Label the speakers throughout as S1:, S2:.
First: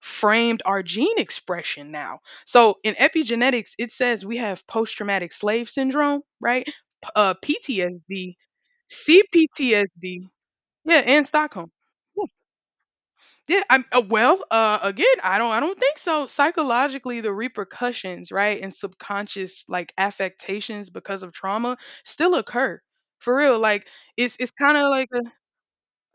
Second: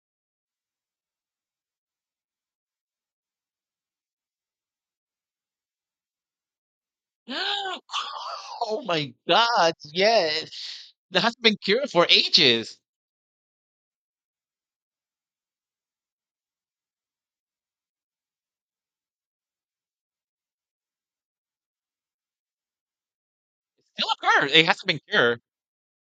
S1: Framed our gene expression now. So in epigenetics, it says we have post traumatic slave syndrome, right? PTSD,
S2: Oh my god,
S1: CPTSD,
S2: yes.
S1: yeah,
S2: That
S1: and
S2: has not been
S1: Stockholm.
S2: cured for ages.
S1: Yeah, I'm well. Again, I don't think so. Psychologically, the repercussions, right, and subconscious like affectations because of trauma still occur. For real, like
S2: Still
S1: it's
S2: occurs.
S1: it's
S2: It
S1: kind
S2: hasn't
S1: of
S2: been
S1: like.
S2: cured.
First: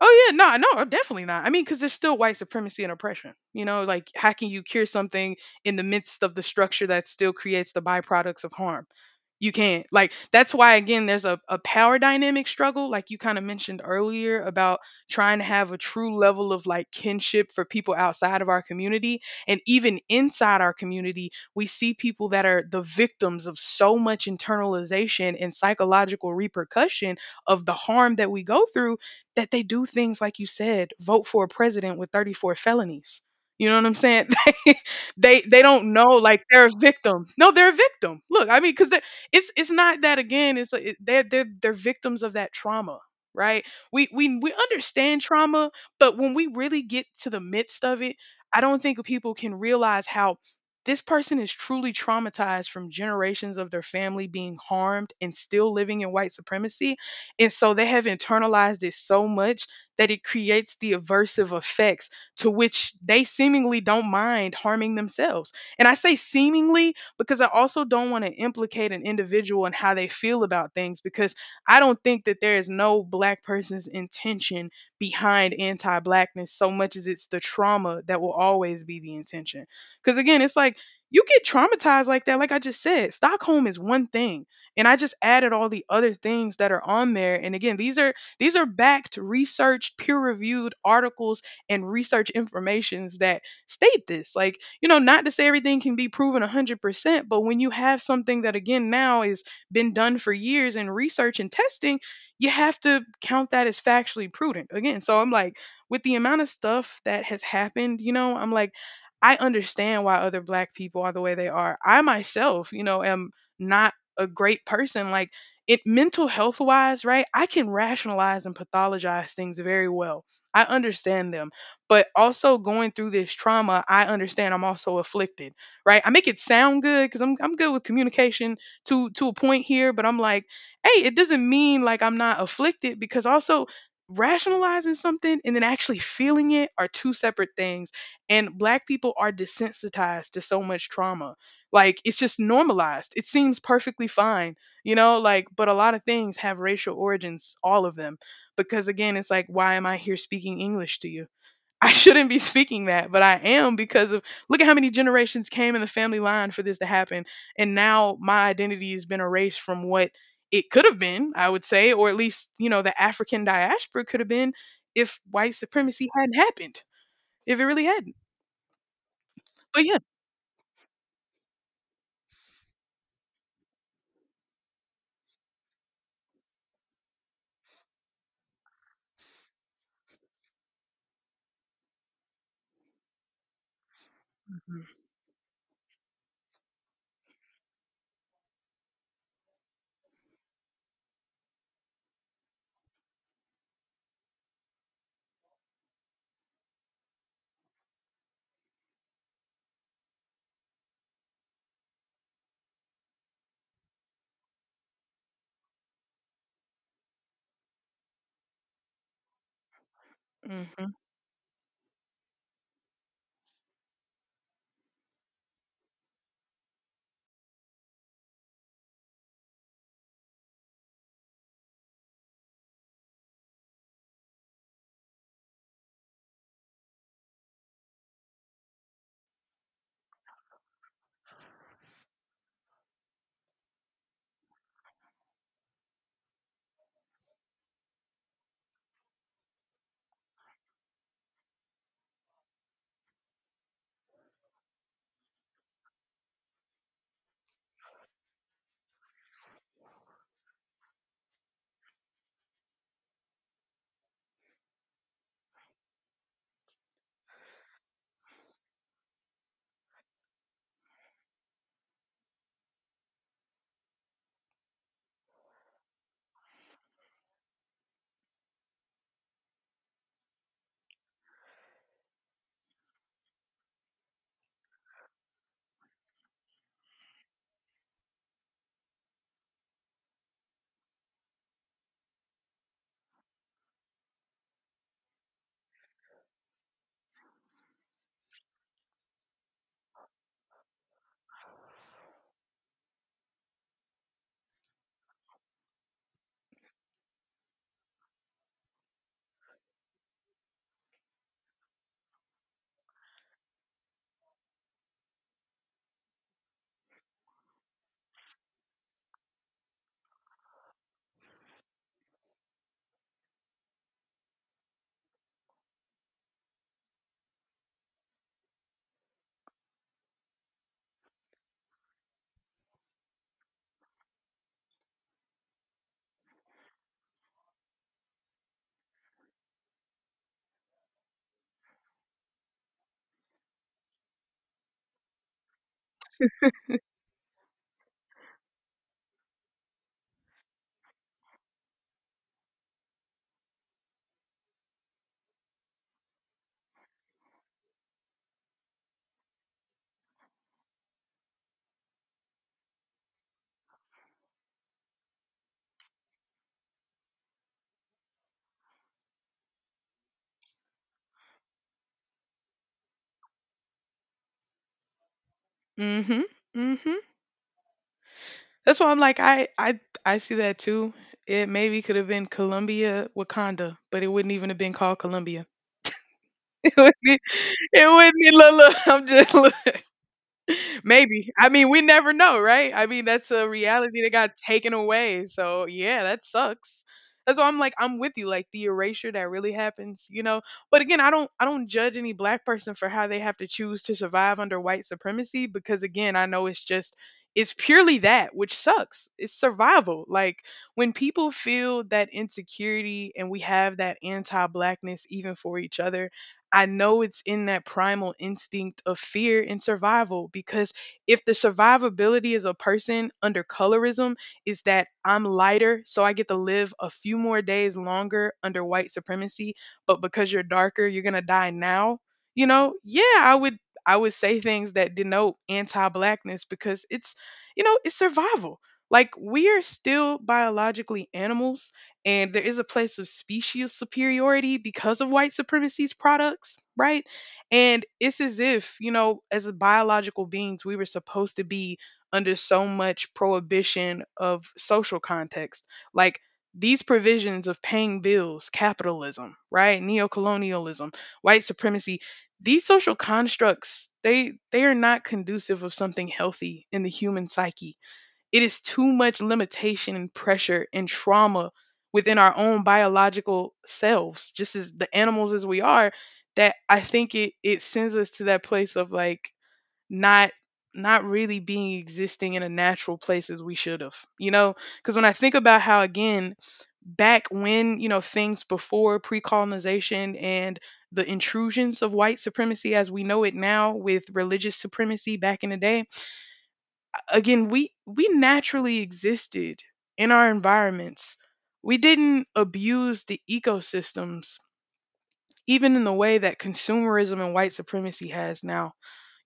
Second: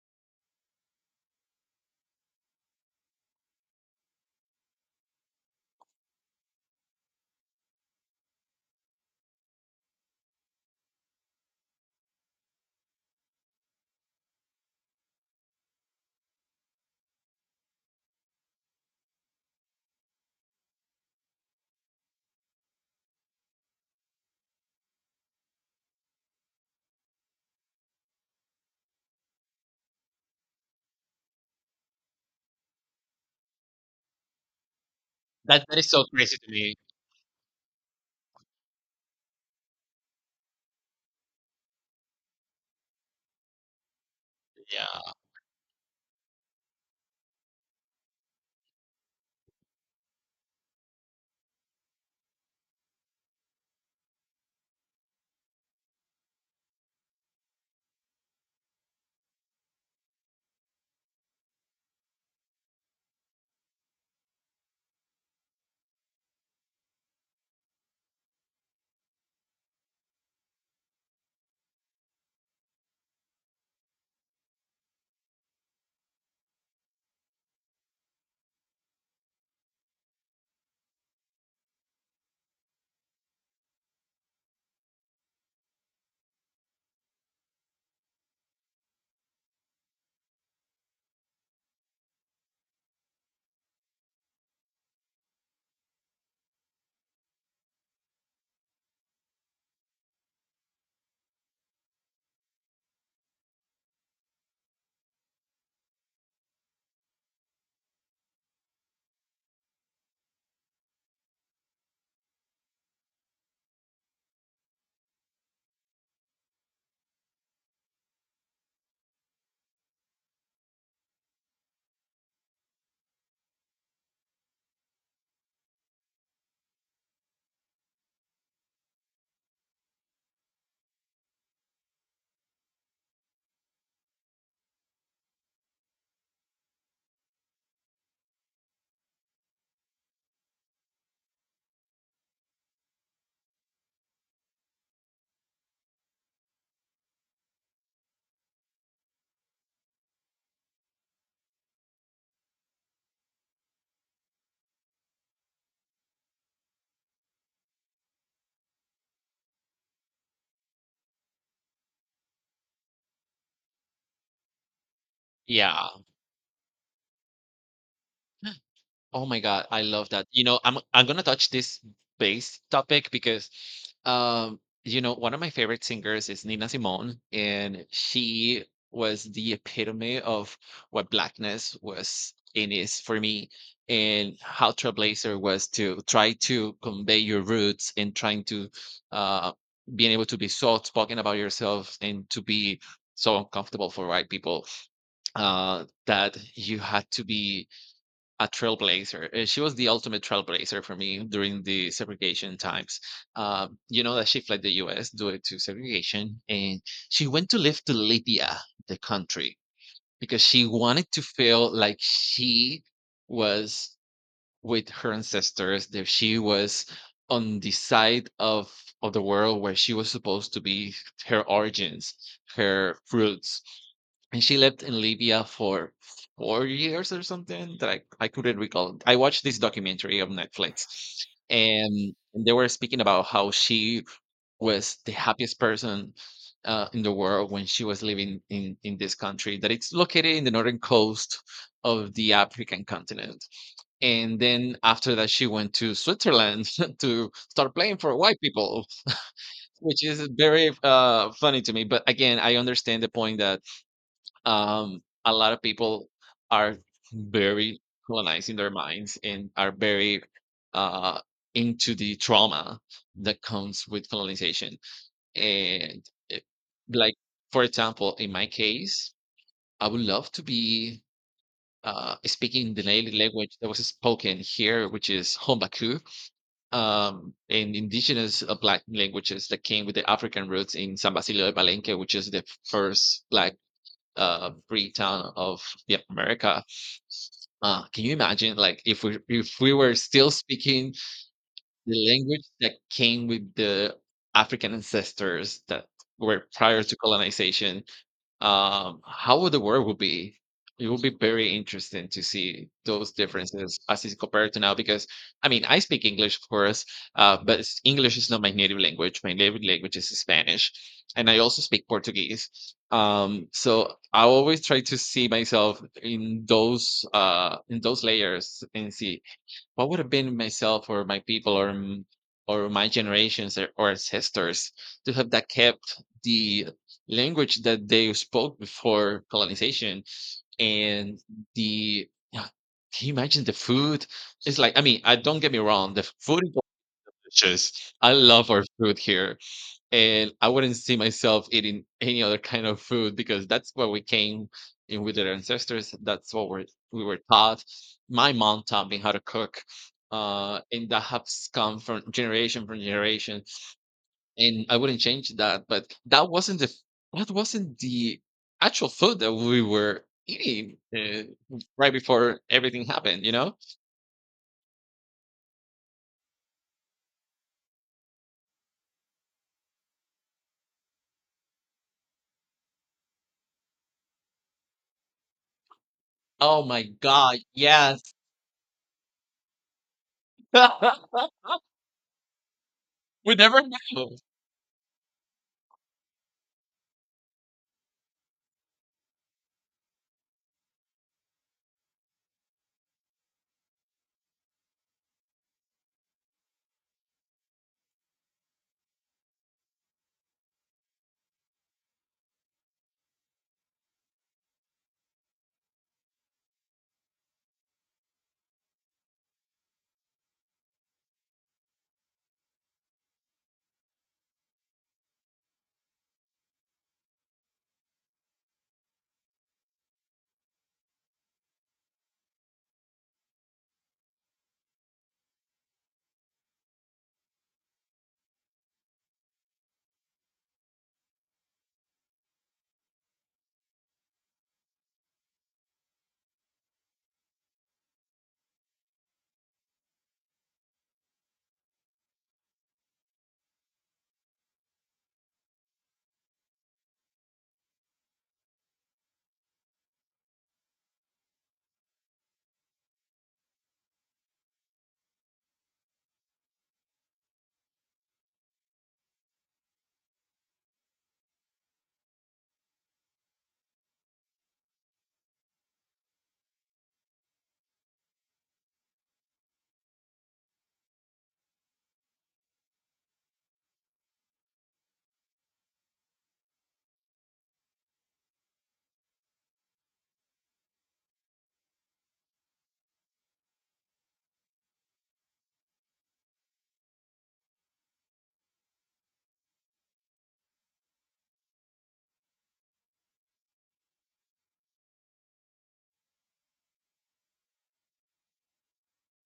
S1: Oh yeah, no, no, definitely not. I mean, because there's still white supremacy and oppression. You know, like how can you cure something in the midst of the structure that still creates the byproducts of harm? You can't. Like that's why again, there's a power dynamic struggle, like you kind of mentioned earlier about trying to have a true level of like kinship for people outside of our community. And even inside our community, we see people that are the victims of so much internalization and psychological repercussion of the harm that we go through that they do things like you said, vote for a president with 34 felonies. You know what I'm saying? They
S2: That is
S1: don't
S2: so
S1: know
S2: crazy
S1: like
S2: to
S1: they're a
S2: me.
S1: victim. No, they're a victim. Look, I mean, because it's not that again. It's it, they're victims of that trauma, right? We
S2: Yeah.
S1: understand trauma, but when we really get to the midst of it, I don't think people can realize how this person is truly traumatized from generations of their family being harmed and still living in white supremacy, and so they have internalized it so much that it creates the aversive effects to which they seemingly don't mind harming themselves. And I say seemingly because I also don't want to implicate an individual and how they feel about things, because I don't think that there is no black person's intention behind anti blackness so much as it's the trauma that will always be the intention. Because again, it's like you get traumatized like that, like I just said, Stockholm is one thing, and I just added all the other things that are on there. And again, these are, these are backed researched peer reviewed articles and research informations that state this, like, you know, not to say everything can be proven 100%, but when you have something that again now is been done for years in research and testing, you have to count that as factually prudent. Again, so I'm like, with the amount of stuff that has happened, you know, I'm like, I understand why other black people are the way they are. I myself, you know, am not a great person, like it mental health wise, right? I can rationalize and pathologize things very well. I understand them, but also going through this trauma I understand I'm also afflicted, right? I make it sound good because I'm good with communication to a point here, but I'm like, hey, it doesn't mean like I'm not afflicted, because also rationalizing something and then actually feeling it are two separate things. And black people are desensitized to so much trauma, like it's just normalized. It seems perfectly fine, you know, like, but a lot of things have racial origins, all of them. Because again, it's like, why am I here speaking English to you? I shouldn't be speaking that, but I am because of, look at how many generations came in the family line for this to happen, and now my identity has been erased from what it could have been, I would say, or at least, you know, the African diaspora could have been if white
S2: Yeah.
S1: supremacy hadn't happened, if it really hadn't.
S2: Oh my god, I
S1: But yeah.
S2: love that. I'm gonna touch this base topic because you know, one of my favorite singers is Nina Simone, and she was the epitome of what blackness was in is for me and how
S1: Mhm.
S2: Trailblazer was to try to convey your roots and trying to uh being able to be so outspoken about yourself and to be so uncomfortable for white people that you had to be a trailblazer. She was the ultimate trailblazer for me during the segregation times. You know that she fled the U.S. due to segregation, and she went to live to Libya, the country, because she
S1: Mhm.
S2: wanted to feel like she was with her ancestors, that she was on the side of the world where she was supposed to be, her origins, her roots. And she lived in Libya for 4 years or something that I couldn't recall. I watched this documentary on Netflix, and they were speaking about how she was the happiest person in the world when she was living in this country that it's located in the northern coast of the African continent. And then after that, she went to Switzerland to start playing for white people, which is very funny to me. But again, I understand the point that a lot of people are very colonized in their minds and are very uh, into the trauma that comes with colonization. And it, like, for example, in my case, I would love to be speaking the native language that was spoken here, which is Hombaku, and indigenous black languages that came with the African roots in San Basilio de Palenque, which is the first black free town of, yeah, America. Can you imagine, like, if we were still speaking the language that came with the African ancestors that were prior to colonization? How would the world will be? It will be very interesting to see those differences as is compared to now. Because I mean, I speak English, of course, but English is not my native language. My native language is Spanish, and I also speak Portuguese. So I always try to see myself in those layers and see what would have been myself or my people or or my generations or ancestors to have that kept the language that they spoke before colonization. And the, yeah, can you imagine the food? It's like, I mean, I don't get me wrong, the food is delicious. I love our food here, and I wouldn't see myself eating any other kind of food because that's what we came in with our ancestors. We were taught. My mom taught me how to cook, and that has come from generation from generation. And I wouldn't change that. But that wasn't the actual food that we were eating right before everything happened. You know?
S1: Mhm. Mhm. That's why I'm like, I see that too. It maybe could have been Columbia Wakanda, but it wouldn't even have been called Columbia.
S2: Oh
S1: It
S2: my
S1: wouldn't.
S2: god!
S1: It
S2: Yes,
S1: wouldn't. Look, look, I'm just look. Maybe. I mean, we never know, right? I mean, that's
S2: we
S1: a
S2: never
S1: reality that
S2: know.
S1: got taken away. So, yeah, that sucks. That's why I'm like, I'm with you, like the erasure that really happens, you know. But again, I don't judge any black person for how they have to choose to survive under white supremacy, because again, I know it's just, it's purely that, which sucks. It's survival. Like when people feel that insecurity and we have that anti-blackness even for each other, I know it's in that primal instinct of fear and survival, because if the survivability as a person under colorism is that I'm lighter, so I get to live a few more days longer under white supremacy, but because you're darker, you're going to die now, you know? Yeah, I would say things that denote anti-blackness, because it's, you know, it's survival. Like we are still biologically animals, and there is a place of species superiority because of white supremacy's products, right? And it's as if, you know, as biological beings, we were supposed to be under so much prohibition of social context. Like these provisions of paying bills, capitalism, right? Neocolonialism, white supremacy, these social constructs, they are not conducive of something healthy in the human psyche. It is too much limitation and pressure and trauma within our own biological selves, just as the animals as we are, that I think it sends us to that place of like not, not really being existing in a natural place as we should have. You know, because when I think about how, again, back when, you know, things before pre-colonization and the intrusions of white supremacy as we know it now with religious supremacy back in the day, again, we naturally existed in our environments. We didn't abuse the ecosystems, even in the way that consumerism and white supremacy has now.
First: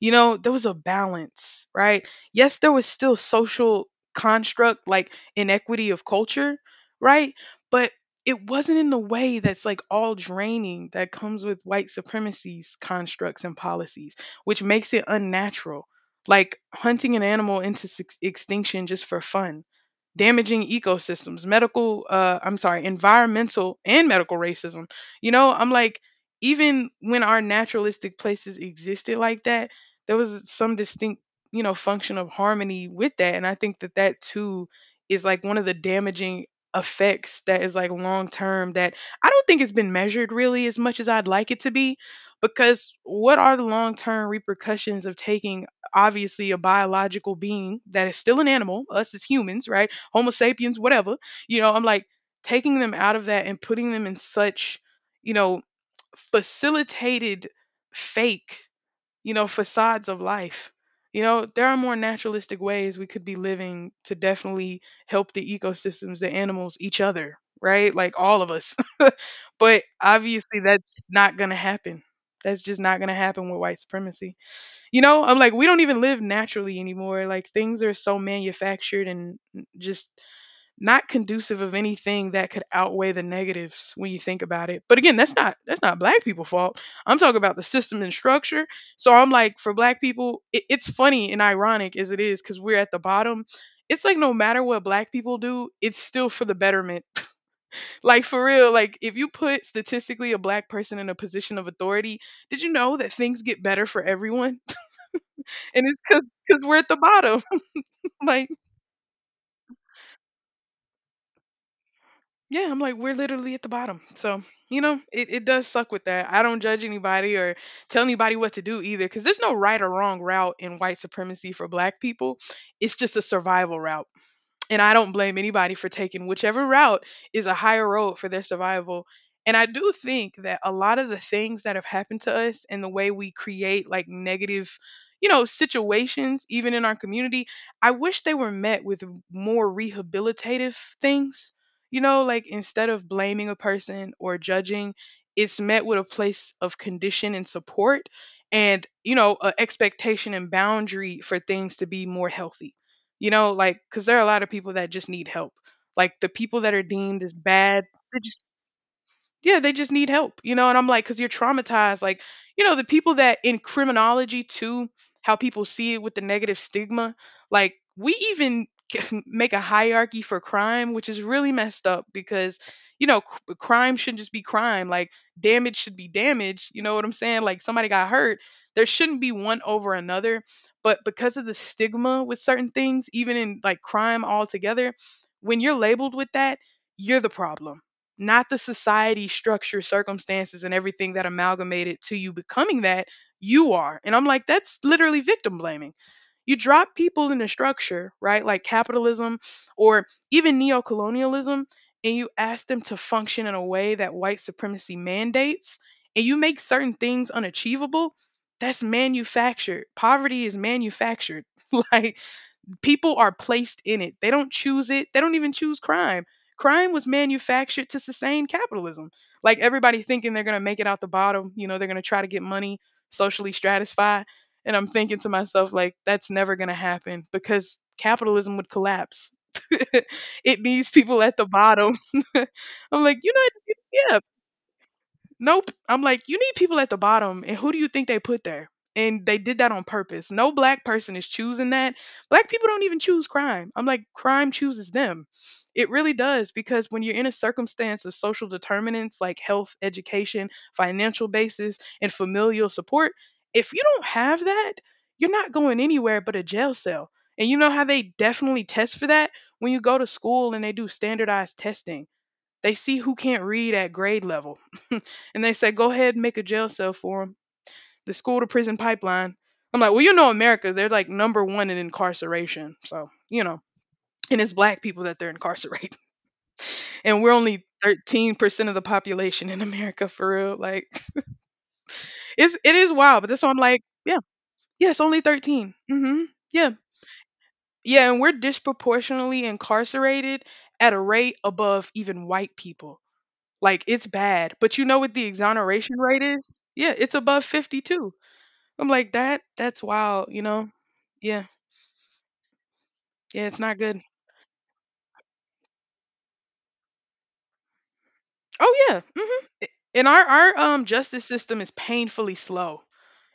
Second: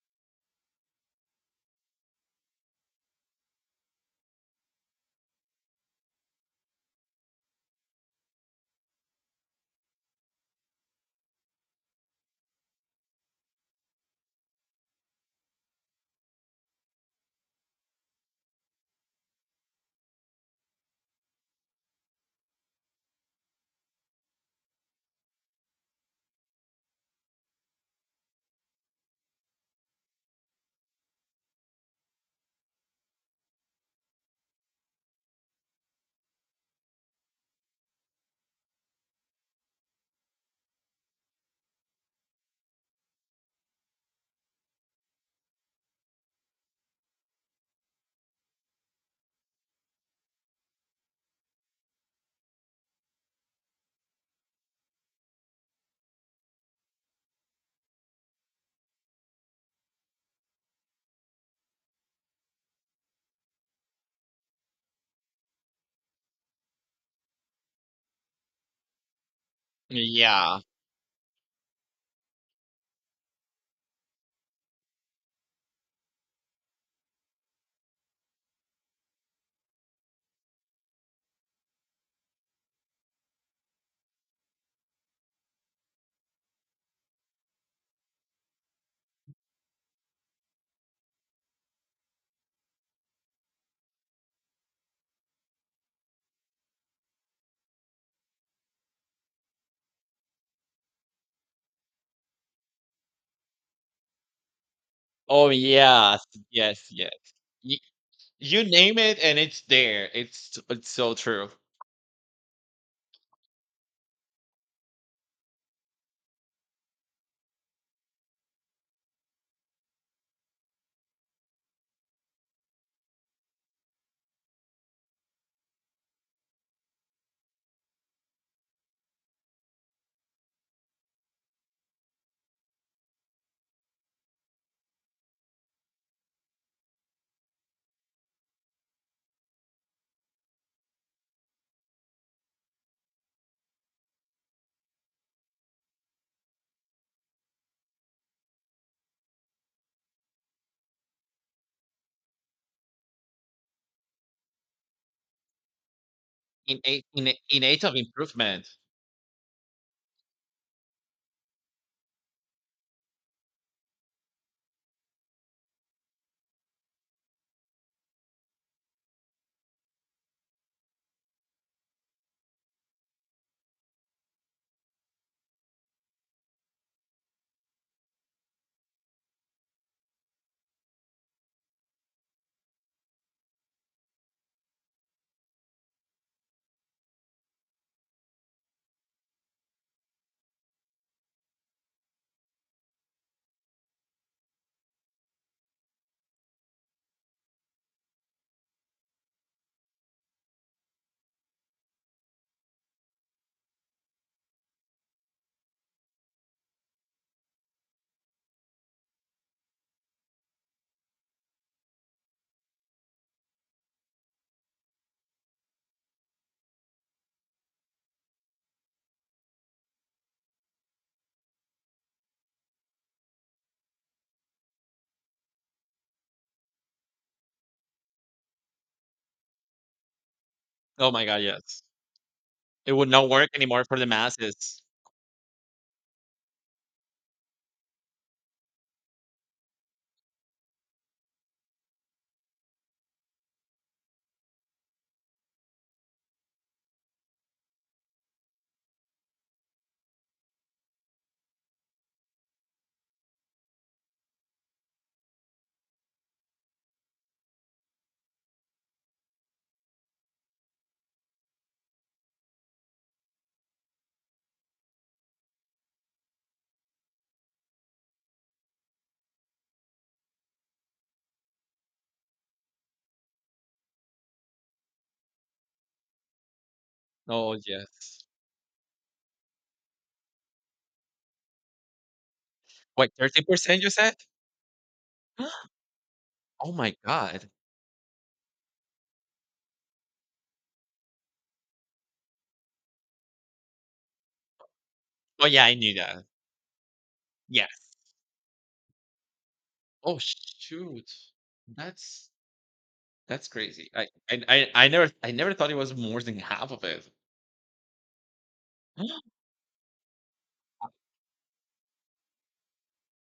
S1: You know, there was a balance, right? Yes, there was still social construct like inequity of culture, right? But it wasn't in the way that's like all draining that comes with white supremacy's constructs and policies, which makes it unnatural. Like hunting an animal into six extinction just for fun, damaging ecosystems, medical, I'm sorry, environmental and medical racism, you know, I'm like, even when our naturalistic places existed like that, there was some distinct, you know, function of harmony with that. And I think that that too is like one of the damaging effects that is like long term, that I don't think it's been measured really as much as I'd like it to be. Because what are the long term repercussions of taking obviously a biological being that is still an animal, us as humans, right? Homo sapiens, whatever, you know, I'm like taking them out of that and putting them in such, you know, facilitated fake, you know, facades of life. You know, there are more naturalistic ways we could be living to definitely help the ecosystems, the animals, each other, right? Like all of us. But
S2: Yeah.
S1: obviously, that's not going to happen. That's just not going to happen with white supremacy. You know, I'm like, we don't even live naturally anymore. Like things are so manufactured and just not conducive of anything that could outweigh the negatives when you think about it. But again, that's not black people fault. I'm talking about the system and structure. So I'm like, for black people, it's funny and ironic as it is, cuz we're at the bottom. It's like no matter what black people do, it's still for the betterment. Like for real, like if you put statistically a black person in a position of authority, did you know that things get better for everyone?
S2: Oh,
S1: And it's
S2: yes.
S1: cuz we're
S2: Yes,
S1: at the
S2: yes.
S1: bottom.
S2: Y
S1: Like
S2: you name it, and it's there. It's so true.
S1: yeah, I'm like, we're literally at the bottom. So, you know, it does suck with that. I don't judge anybody or tell anybody what to do either, because there's no right or wrong route in white supremacy for black people. It's just a survival route. And I don't blame anybody for taking whichever route is a higher road for their survival. And I do think that a lot of the things that have happened to us and the way we create like negative, you know, situations, even in our community, I wish they were met with more rehabilitative things. You know, like instead of blaming a person or judging, it's met with a place of condition and support and, you know, a expectation and boundary for things to be more healthy. You know, like, because there are a lot of people that just need help. Like, the people that
S2: In
S1: are
S2: Innate
S1: deemed
S2: in
S1: as
S2: in age
S1: bad,
S2: of
S1: they just
S2: improvement.
S1: yeah, they just need help, you know? And I'm like, because you're traumatized. Like, you know, the people that in criminology, too, how people see it with the negative stigma, like, we even make a hierarchy for crime, which is really messed up because, you know, crime shouldn't just be crime. Like, damage should be damage. You know what I'm saying? Like, somebody got hurt. There shouldn't be one over another. But because of the stigma with certain things, even in like crime altogether, when you're labeled with that, you're the problem, not the society structure circumstances and everything that amalgamated to you becoming that you are. And I'm like, that's literally victim blaming. You drop people in a structure, right? Like capitalism or even neocolonialism, and you ask them to function in a way that white supremacy mandates, and you make certain things unachievable. That's manufactured. Poverty is manufactured. Like, people are placed in it. They don't choose it. They don't even choose crime. Crime was manufactured to sustain capitalism. Like everybody thinking they're going to make it out the bottom, you know, they're going to try to get money, socially stratify. And I'm thinking to myself, like, that's never going to happen because capitalism would collapse. It needs
S2: Oh
S1: people
S2: my
S1: at
S2: god,
S1: the
S2: yes.
S1: bottom.
S2: It
S1: I'm
S2: would
S1: like,
S2: not
S1: you
S2: work
S1: know,
S2: anymore for the
S1: yeah.
S2: masses.
S1: Nope. I'm like, you need people at the bottom, and who do you think they put there? And they did that on purpose. No black person is choosing that. Black people don't even choose crime. I'm like, crime chooses them. It really does, because when you're in a circumstance of social determinants like health, education, financial basis, and familial support, if you don't have that, you're not going anywhere but a jail cell. And you know how they definitely test for that? When you go to school and they do standardized testing, they see who can't read at grade level, and they said, go ahead and make a jail cell for them. The school to prison pipeline. I'm like, well, you know, America, they're like number one in incarceration. So, you know, and it's black people that they're incarcerating. And we're
S2: Oh,
S1: only
S2: yes.
S1: 13% of the population in America, for real. Like, it's, it is
S2: Wait,
S1: wild, but that's why I'm
S2: 13%
S1: like,
S2: you said?
S1: yeah, yeah, it's only 13. Mm-hmm.
S2: Oh
S1: Yeah.
S2: my god.
S1: Yeah. And we're disproportionately incarcerated at a rate above even white people. Like, it's bad. But you know what the
S2: Oh, yeah, I knew
S1: exoneration rate
S2: that.
S1: is? Yeah, it's above
S2: Yes.
S1: 52. I'm like, that that's
S2: Oh,
S1: wild, you know?
S2: shoot.
S1: Yeah.
S2: That's
S1: Yeah,
S2: that's
S1: it's not
S2: crazy.
S1: good.
S2: I never I never thought it was more than half of it.
S1: Oh yeah. Mhm. And our justice system is painfully slow.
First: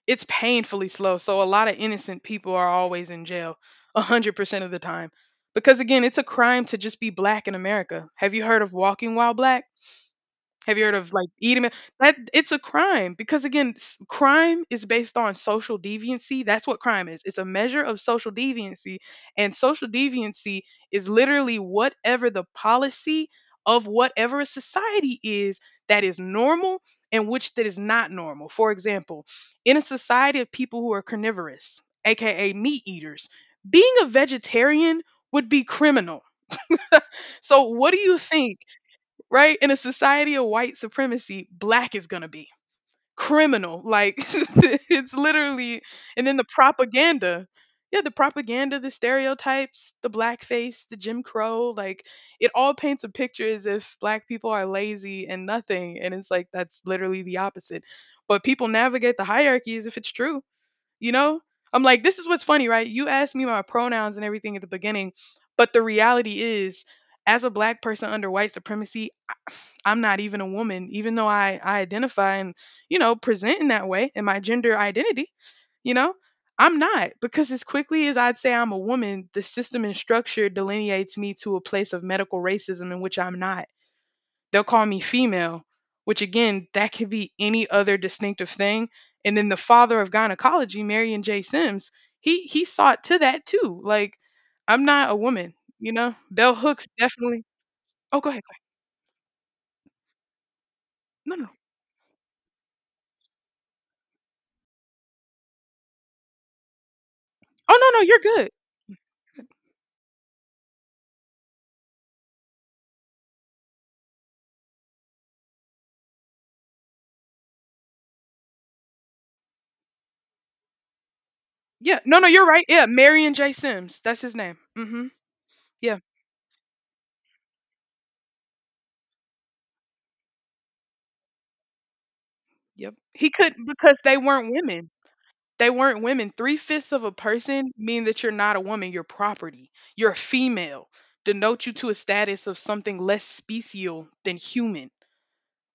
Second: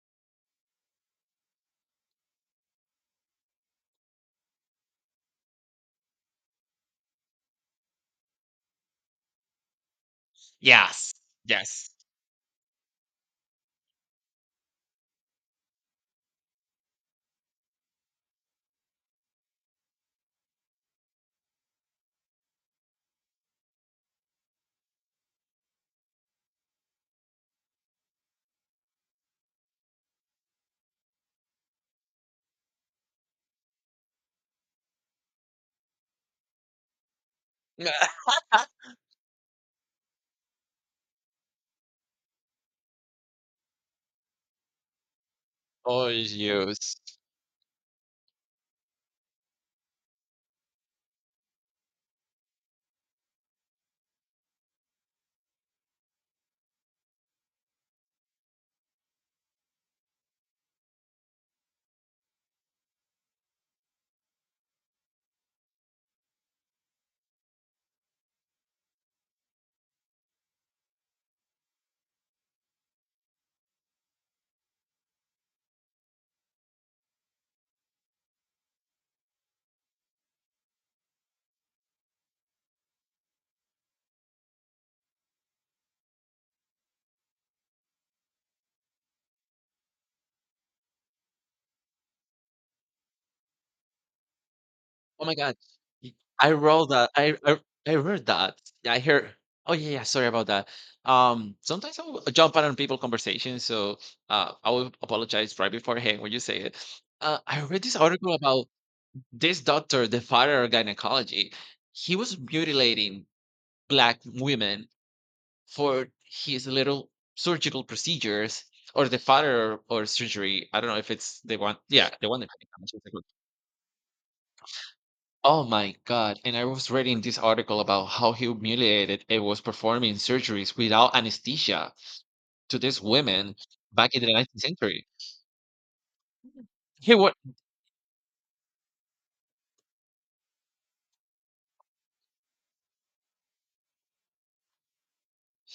S1: It's painfully slow. So a lot of innocent people are always in jail a 100% of the time. Because again, it's a crime to just be black in America. Have you heard of walking while black? Have you heard of
S2: Yes.
S1: like eating?
S2: Yes.
S1: That it's a crime, because again, crime is based on social deviancy. That's what crime is. It's a measure of social deviancy, and social deviancy is literally whatever the policy of whatever a society is that is normal and which that is not normal. For example, in a society of people who are carnivorous, aka meat eaters, being a vegetarian would be criminal. So, what do you think? Right? In a society of white supremacy, black is gonna be criminal. Like, it's literally,
S2: Oh,
S1: and then the
S2: yes.
S1: propaganda. Yeah, the propaganda, the stereotypes, the blackface, the Jim Crow, like it all paints a picture as if black people are lazy and nothing. And it's like, that's literally the opposite. But people navigate the hierarchy as if it's true, you know? I'm like, this is what's funny, right? You asked me my pronouns and everything at the beginning, but the reality is, as a black person under white supremacy, I'm not even a woman, even though I identify and, you know, present in that way in my gender identity, you know, I'm not. Because as quickly as I'd say I'm a woman, the system and structure delineates me to a place of medical racism in which I'm not. They'll call me female, which again, that could be any other distinctive thing. And then the father of gynecology, Marion J. Sims, he sought to that too. Like, I'm not a
S2: Oh my
S1: woman,
S2: god.
S1: you
S2: Y
S1: know?
S2: I
S1: Bell
S2: roll
S1: Hooks
S2: that. I
S1: definitely.
S2: I I
S1: Oh,
S2: heard
S1: go ahead.
S2: that. Yeah, I hear. Oh, yeah, yeah, sorry about that.
S1: Go ahead. No, no. No.
S2: Sometimes I will jump out on people conversations, so, I will apologize right beforehand when you say it. I
S1: Oh,
S2: read this
S1: no, no,
S2: article
S1: you're good.
S2: about this doctor, the father of gynecology. He was mutilating black women for his little surgical procedures or the father or surgery. I don't know if it's the one,
S1: Yeah,
S2: yeah,
S1: no,
S2: the
S1: no,
S2: one
S1: you're
S2: that.
S1: right. Yeah, Marion J. Sims, that's his name. Mm. Mhm.
S2: Oh my
S1: Yeah,
S2: God. And I was reading this article about how he humiliated and was performing surgeries without anesthesia to
S1: yep.
S2: these
S1: He
S2: women
S1: couldn't because
S2: back
S1: they
S2: in the
S1: weren't
S2: 19th
S1: women.
S2: century.
S1: They weren't women. three fifths of a
S2: He would,
S1: person mean that you're not a woman, you're property. You're a female. Denote you to a status of something less special than human.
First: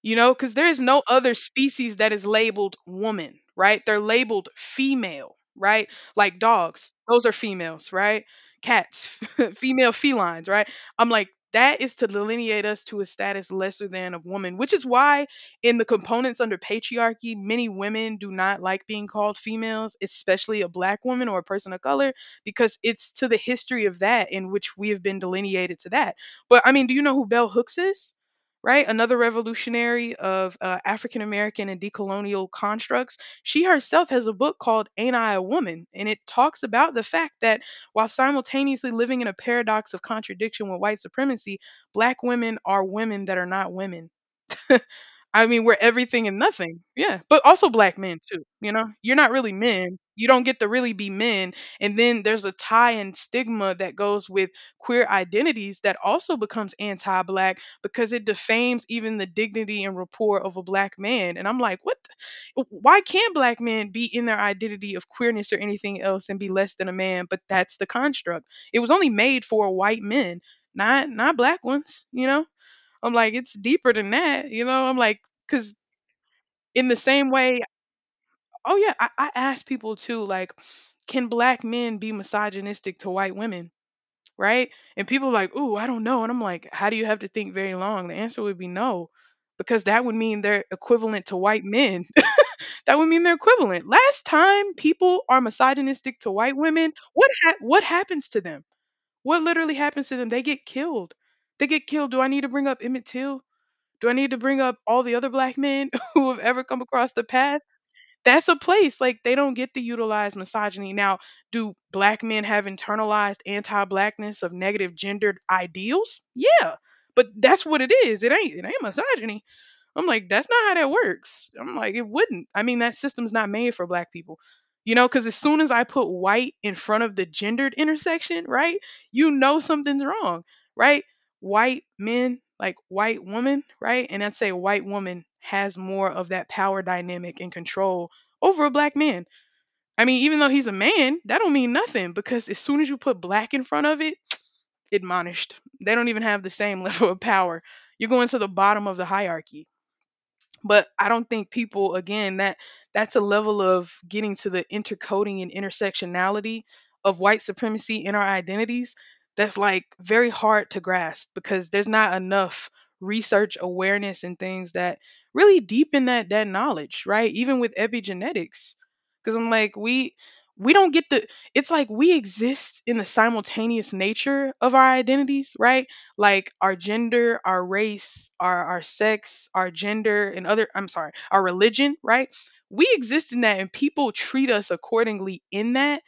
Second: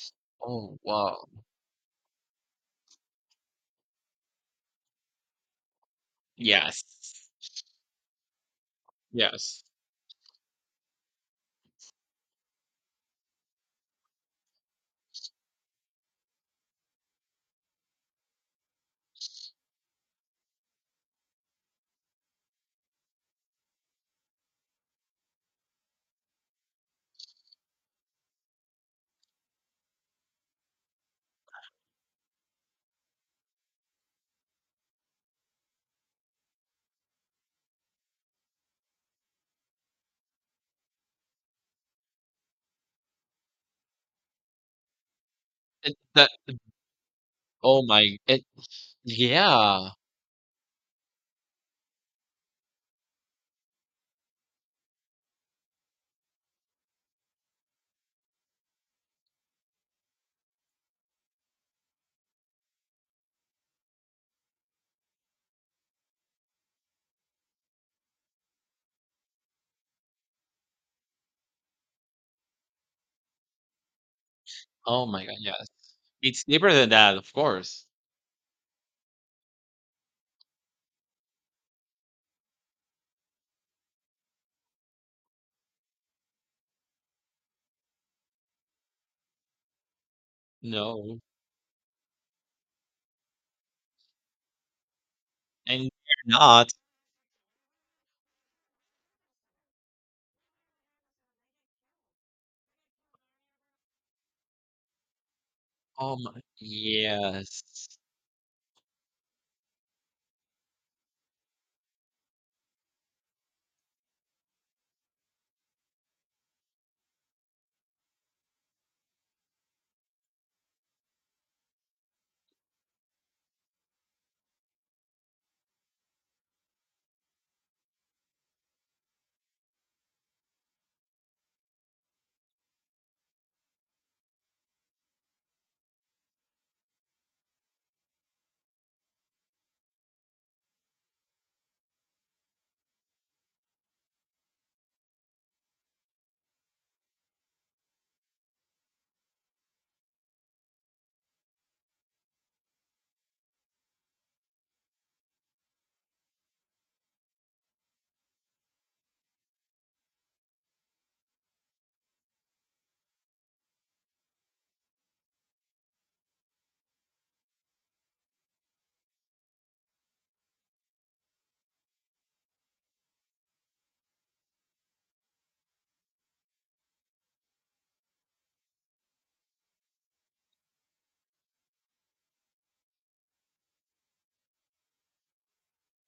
S1: You know, because there
S2: oh
S1: is no
S2: wow.
S1: other species that is labeled woman, right? They're labeled female, right? Like dogs,
S2: Yes.
S1: those are females, right? Cats,
S2: Yes.
S1: female felines, right? I'm like, that is to delineate us to a status lesser than of woman, which is why in the components under patriarchy many women do not like being called females, especially a black woman or a person of color, because it's to the history of that in which we have been delineated to that. But I mean, do you know who Bell Hooks is? Right? Another revolutionary of African American and decolonial constructs. She herself has a book called Ain't I a Woman? And it talks about the fact that while simultaneously living in a paradox of contradiction with white supremacy, black women are women that are not women. I mean, we're
S2: And
S1: everything
S2: that,
S1: and nothing. Yeah. But also
S2: oh
S1: black
S2: my,
S1: men too,
S2: it,
S1: you know? You're not really
S2: yeah.
S1: men. You don't get to really be men. And then there's a tie and stigma that goes with queer identities that also becomes anti-black because it defames even the dignity and rapport of a black man. And I'm like, what? Why can't black men be in their identity of queerness or anything else and be less than a man? But that's the construct. It was only made for white men, not black ones, you know? I'm like, it's deeper than that, you know? I'm
S2: Oh
S1: like,
S2: my God. Yes.
S1: because
S2: It's deeper than
S1: in the
S2: that,
S1: same
S2: of
S1: way,
S2: course.
S1: oh yeah, I ask people too, like, can black men be misogynistic to white women? Right? And people are like, ooh, I don't know. And I'm like, how do you have to think very long? The answer would be no, because that would mean they're
S2: No.
S1: equivalent to white men. That would mean they're equivalent. Last time people are
S2: And you're
S1: misogynistic to white
S2: not.
S1: women, what what happens to them? What literally happens to them? They get killed. They get killed. Do I need to bring up Emmett Till? Do I need to bring up all the other black men
S2: Oh my,
S1: who have ever come across the
S2: yes.
S1: path? That's a place like they don't get to utilize misogyny. Now, do black men have internalized anti-blackness of negative gendered ideals? Yeah, but that's what it is. It ain't misogyny. I'm like, that's not how that works. I'm like, it wouldn't. I mean, that system's not made for black people. You know, because as soon as I put white in front of the gendered intersection, right, you know something's wrong, right? White men, like white woman, right? And I'd say white woman has more of that power dynamic and control over a black man. I mean, even though he's a man, that don't mean nothing, because as soon as you put black in front of it, admonished. They don't even have the same level of power. You're going to the bottom of the hierarchy. But I don't think people, again, that's a level of getting to the intercoding and intersectionality of white supremacy in our identities that's like very hard to grasp because there's not enough research awareness and things that really deepen that knowledge, right? Even with epigenetics, because I'm like, we don't get the, it's like we exist in the simultaneous nature of our identities, right? Like our gender, our race, our sex, our gender and other, I'm sorry, our religion, right? We exist in that and people treat us accordingly in that,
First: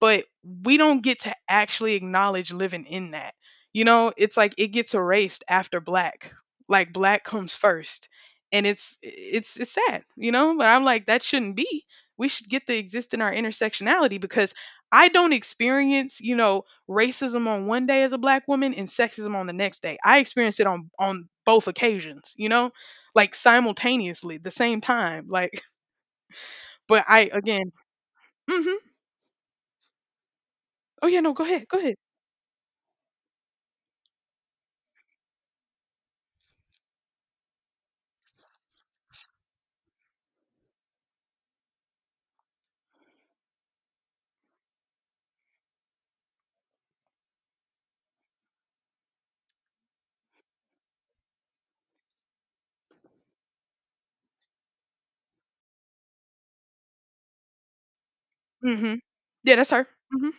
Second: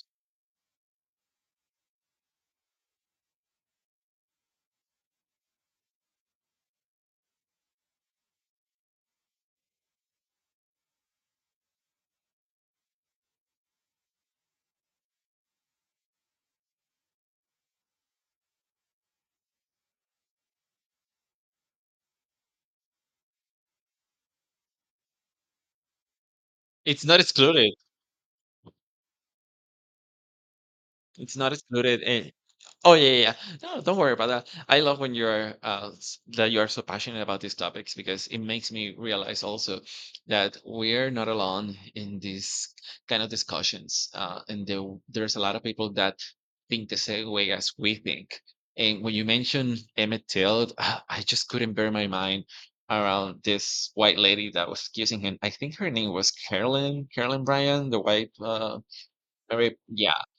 S1: but we don't get to actually acknowledge living in that. You know, it's like it gets erased after black. Like black comes first. And it's sad, you know? But I'm like, that shouldn't be. We should get to exist in our intersectionality because I don't experience, you know, racism on one day as a black woman and sexism on the next day. I experienced it on both occasions, you know? Like simultaneously, the same time. Like,
S2: It's
S1: but
S2: not
S1: I
S2: excluded.
S1: again, mhm. Oh yeah, no,
S2: It's
S1: go
S2: not
S1: ahead. Go ahead.
S2: excluded, and. Oh, yeah, yeah, yeah. No, don't worry about that. I love when you're that you are so passionate about these topics because it makes me realize also that we're not alone in these kind of discussions. And there's a lot of people that think the same way as we think. And when you mentioned Emmett Till, I just couldn't bear my mind around this white lady that was accusing him. I think her name was Carolyn Bryan, the white,
S1: Hmm. Yeah, that's
S2: very,
S1: her.
S2: yeah.
S1: Hmm.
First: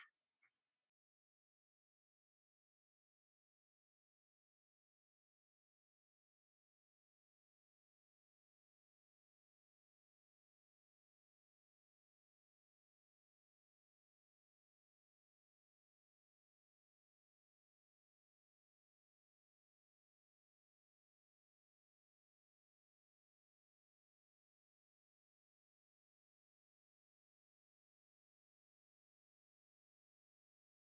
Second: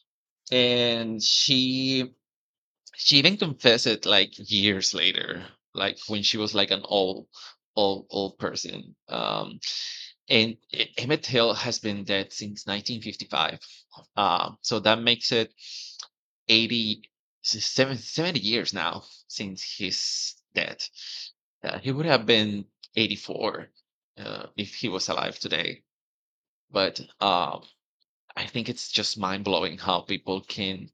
S2: And she even confessed it like years later, like when she was like an old old person. And Emmett Till has been dead since 1955, so that makes it 80 70 years now since he's dead. He would have been 84, if he was alive today. But I think it's just mind-blowing how people can,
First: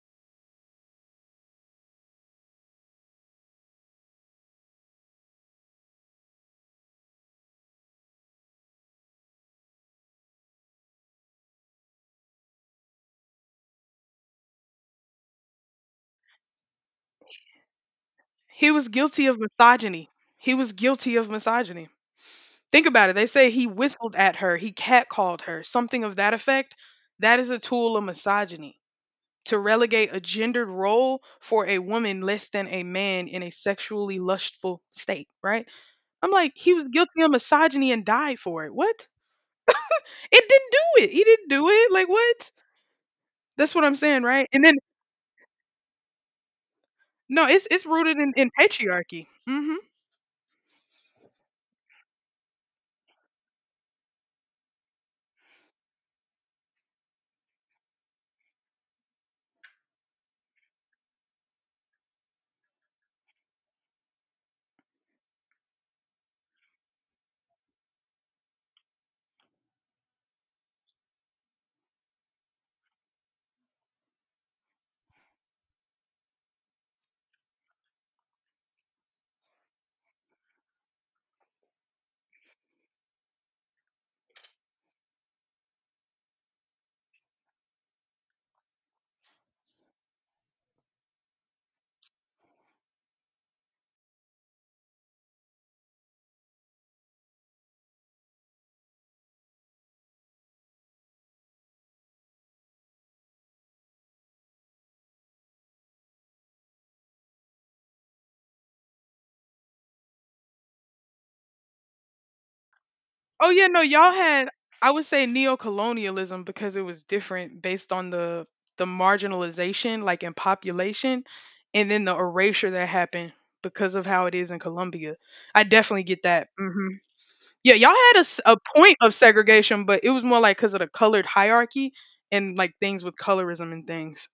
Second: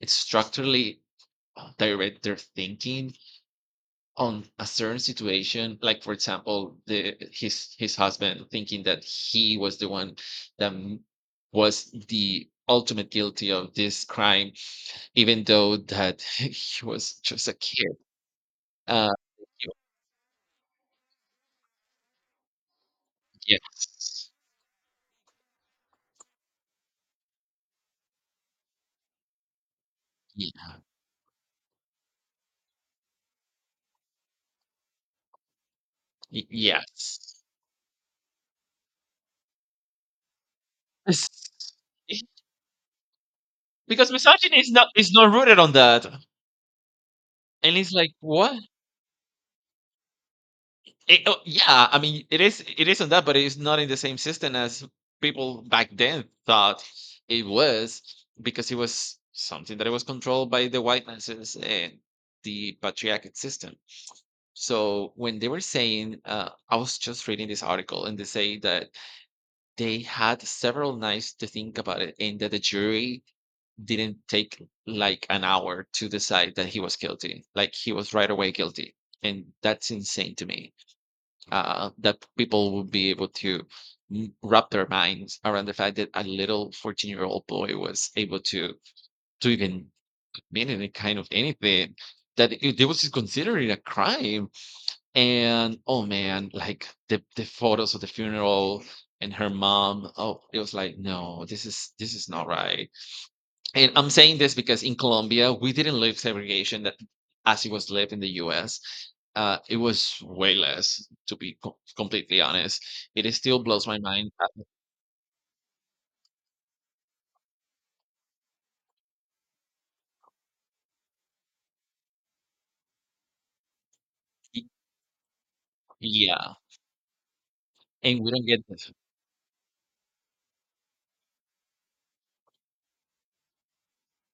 S2: it's structurally direct their thinking on a certain situation, like for example the, his husband thinking that he was the one that m- was the ultimate guilty of this crime, even though that he was just a kid.
S1: He was
S2: uh
S1: guilty of misogyny. He was guilty of misogyny. Think about it. They say he whistled
S2: yes.
S1: at her, he catcalled her, something of that effect. That is a tool of misogyny. To relegate a
S2: y-
S1: gendered role for a woman less than a man in a sexually lustful state, right? I'm
S2: Y-
S1: like, he was
S2: yes.
S1: guilty of misogyny and died for it. What? It didn't do it. He didn't do it. Like what? That's what I'm
S2: Because
S1: saying, right?
S2: misogyny
S1: And then
S2: is not rooted on that.
S1: no, it's
S2: And
S1: it's
S2: it's like
S1: rooted in
S2: what.
S1: patriarchy. Hmm.
S2: It, oh, yeah, I mean, it is it isn't that, but it's not in the same system as people back then thought it was, because it was something that it was controlled by the white masses and the patriarchate system. So when they were saying, I was just reading this article, and they say that they had several nights to think about it, and that the jury didn't take like an hour to decide that he was guilty. Like he was right away guilty. And that's insane to me, that people would be able to wrap their minds around the fact that a little 14-year-old boy was able to even mean any kind of anything that it was considered a crime. And oh man, like the photos of the funeral and her mom, oh it was like, no, this is this is not right. And I'm saying this because in Colombia we didn't live segregation that, as it was lived in the U.S. It was way less, to be completely honest. It
S1: Oh
S2: still
S1: yeah, no,
S2: blows my
S1: y'all
S2: mind.
S1: had I would say neo-colonialism because it was different based on the marginalization like in population and then the erasure that happened because of how it is in
S2: Y-
S1: Colombia. I definitely get that.
S2: Yeah,
S1: Hmm. Yeah, y'all had a,
S2: and we don't
S1: a
S2: get this.
S1: point of segregation, but it was more like because of the colored hierarchy and like things with colorism and things.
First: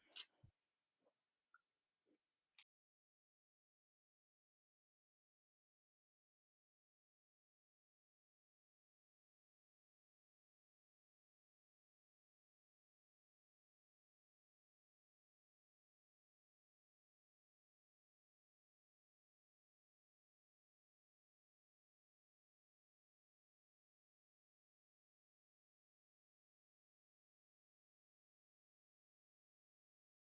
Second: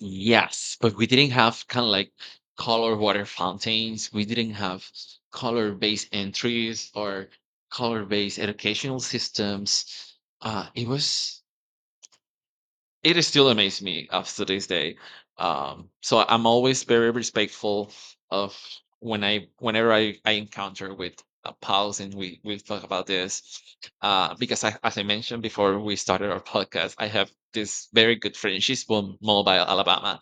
S2: Yes, but we didn't have kind of like color water fountains. We didn't have color-based entries or color-based educational systems. It was. It is still amazes me up to this day. So I'm always very respectful of whenever I encounter with a pause and we talk about this because I, as I mentioned before we started our podcast, I have this very good friend. She's from Mobile, Alabama,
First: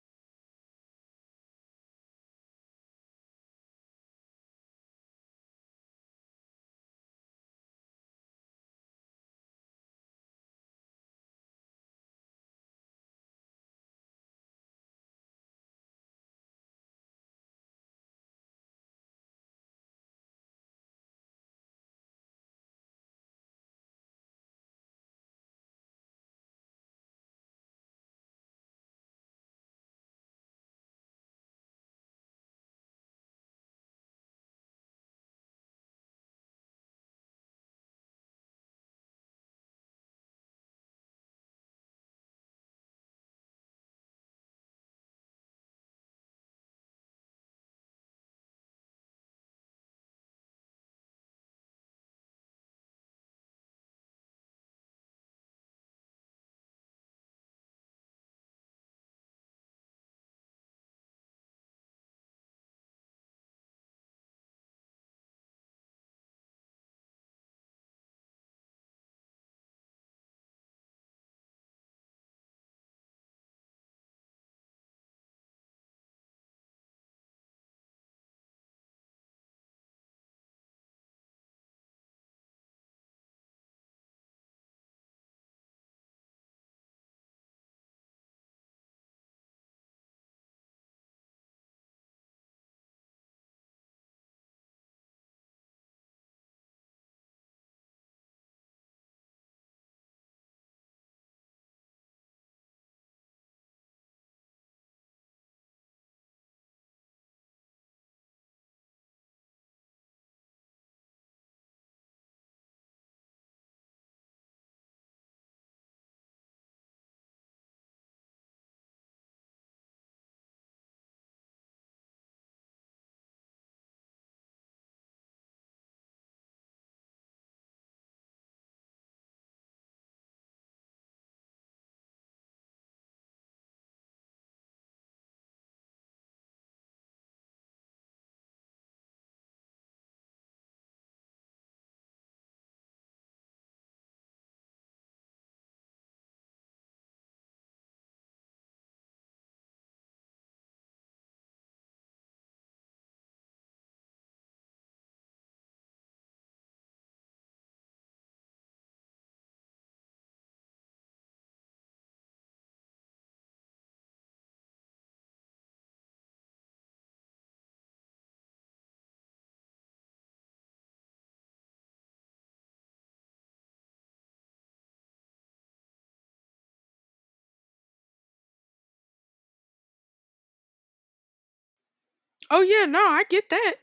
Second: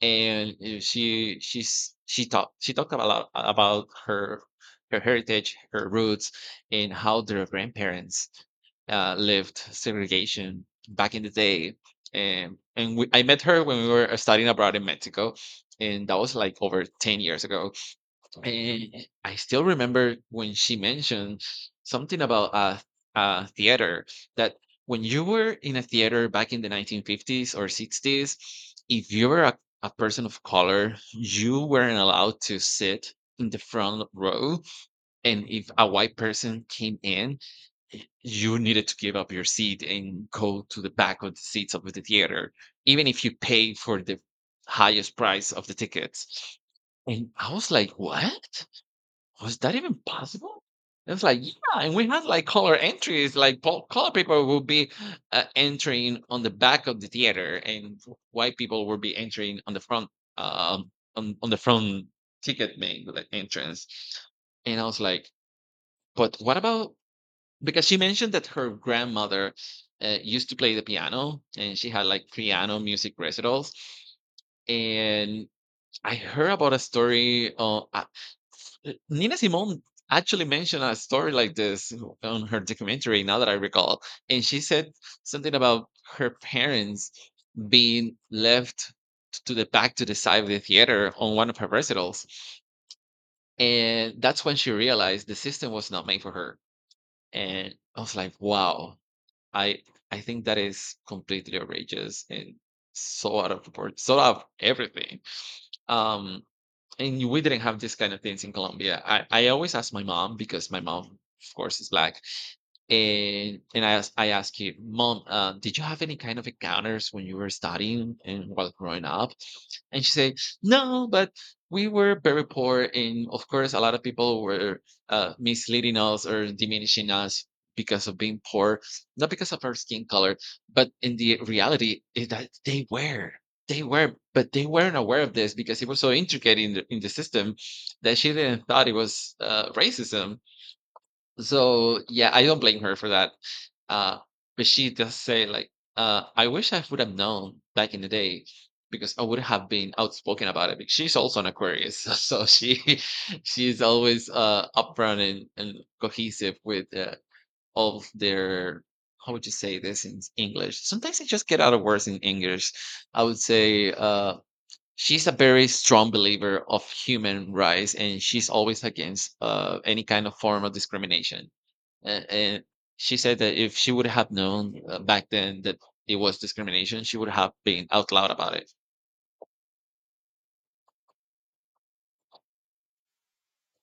S2: and she talked about a lot about her, her heritage, her roots, and how their grandparents lived segregation back in the day. And we, I met her when we were studying abroad in Mexico, and that was like over 10 years ago. And I still remember when she mentioned something about theater that when you were in a theater back in the 1950s or 60s, if you were a person of color, you weren't allowed to sit in the front row, and if a white person came in, you needed to give up your seat and go to the back of the seats of the theater, even if you pay for the highest price of the tickets. And I was like, what? Was that even possible? It was like, yeah, and we had like color entries, like color people would be entering on the back of the theater, and white people would be entering on the front, on the front ticket main like entrance. And I was like, but what about, because she mentioned that her grandmother used to play the piano and she had like piano music recitals. And I heard about a story Nina Simone actually mentioned a story like this on her documentary, now that I recall. And she said something about her parents being left to the back, to the side of the theater on one of her recitals, and that's when she realized the system was not made for her. And I was like, wow, I I think that is completely outrageous and so out of proportion, so out of everything. Um, and we didn't have this kind of things in Colombia. I always ask my mom because my mom, of course, is black, and I ask you, Mom, did you have any kind of encounters when you were studying and while growing up? And she said, no, but we were very poor, and of course, a lot of people were misleading us or diminishing us because of being poor, not because of our skin color, but in the reality is that they were. They were, but they weren't aware of this because it was so intricate in the system that she didn't thought it was racism. So, yeah, I don't blame her for that. Uh, but she does say like, I wish I would have known back in the day, because I would have been outspoken about it. Because she's also an Aquarius, so she she's always upfront and cohesive with all of their, how would you say this in English? Sometimes I just get out of words in English. I would say she's a very strong believer of human rights and she's always against any kind of form of discrimination, and she said that if she would have known back then that it was discrimination, she would have been out loud about it.
S1: Oh yeah, no, I get that.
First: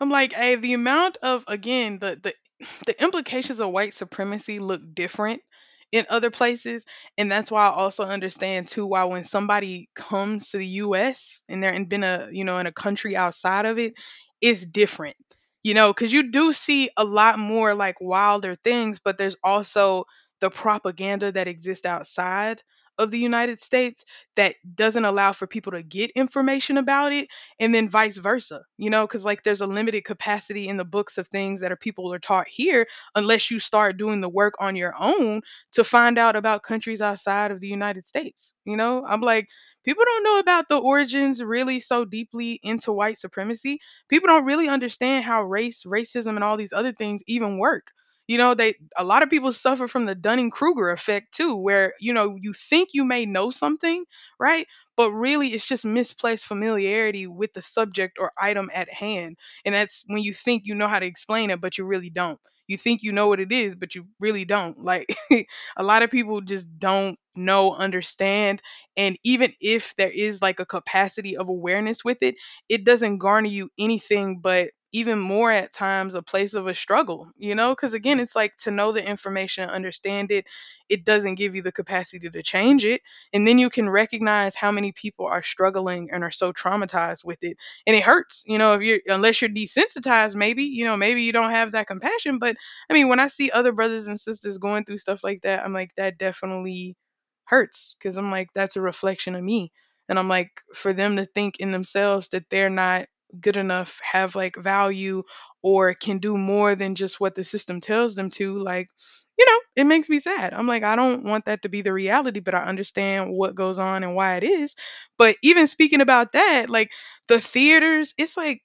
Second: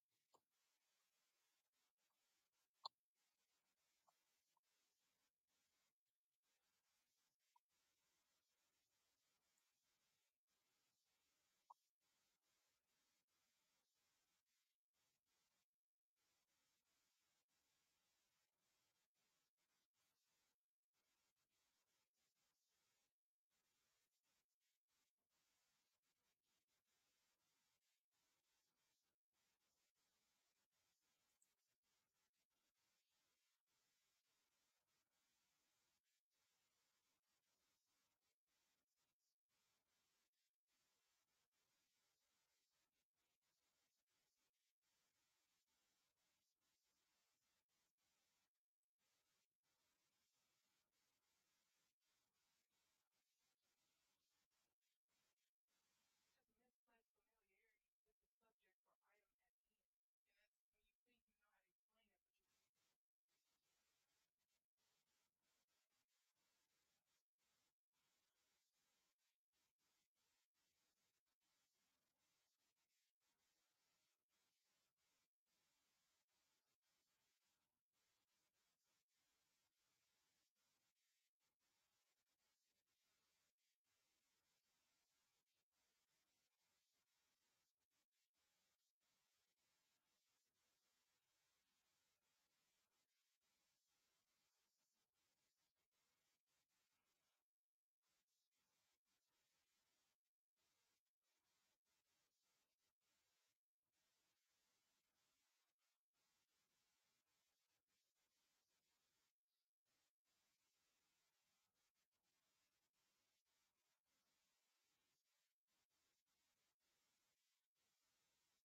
S1: I'm like, hey, the amount of again, the the implications of white supremacy look different in other places, and that's why I also understand too why when somebody comes to the U.S. and they're in been a you know in a country outside of it, it's different, you know, because you do see a lot more like wilder things, but there's also the propaganda that exists outside of the United States that doesn't allow for people to get information about it, and then vice versa, you know, because like there's a limited capacity in the books of things that are people are taught here unless you start doing the work on your own to find out about countries outside of the United States. You know, I'm like, people don't know about the origins really so deeply into white supremacy. People don't really understand how race racism and all these other things even work. You know, they a lot of people suffer from the Dunning-Kruger effect too, where you know you think you may know something, right? But really it's just misplaced familiarity with the subject or item at hand. And that's when you think you know how to explain it, but you really don't. You think you know what it is, but you really don't. Like a lot of people just don't know, understand. And even if there is like a capacity of awareness with it, it doesn't garner you anything but even more at times a place of a struggle, you know? Because again, it's like to know the information and understand it, it doesn't give you the capacity to change it, and then you can recognize how many people are struggling and are so traumatized with it. And it hurts, you know, if you're, unless you're desensitized, maybe, you know, maybe you don't have that compassion. But I mean, when I see other brothers and sisters going through stuff like that, I'm like, that definitely hurts because I'm like, that's a reflection of me. And I'm like, for them to think in themselves that they're not good enough, have like value, or can do more than just what the system tells them to, like, you know, it makes me sad. I'm like, I don't want that to be the reality, but I understand what goes on and why it is. But even speaking about that, like the theaters, it's like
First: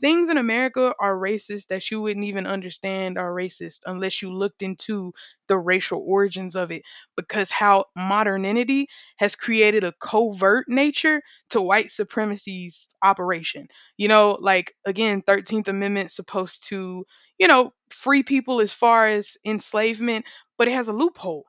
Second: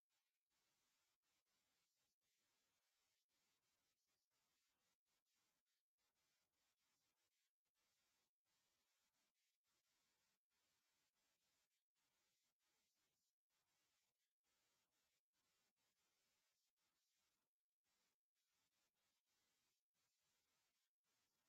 S1: things in America are racist that you wouldn't even understand are racist unless you looked into the racial origins of it, because how modernity has created a covert nature to white supremacy's operation. You know, like again, 13th Amendment supposed to, you know, free people as far as enslavement, but it has a loophole,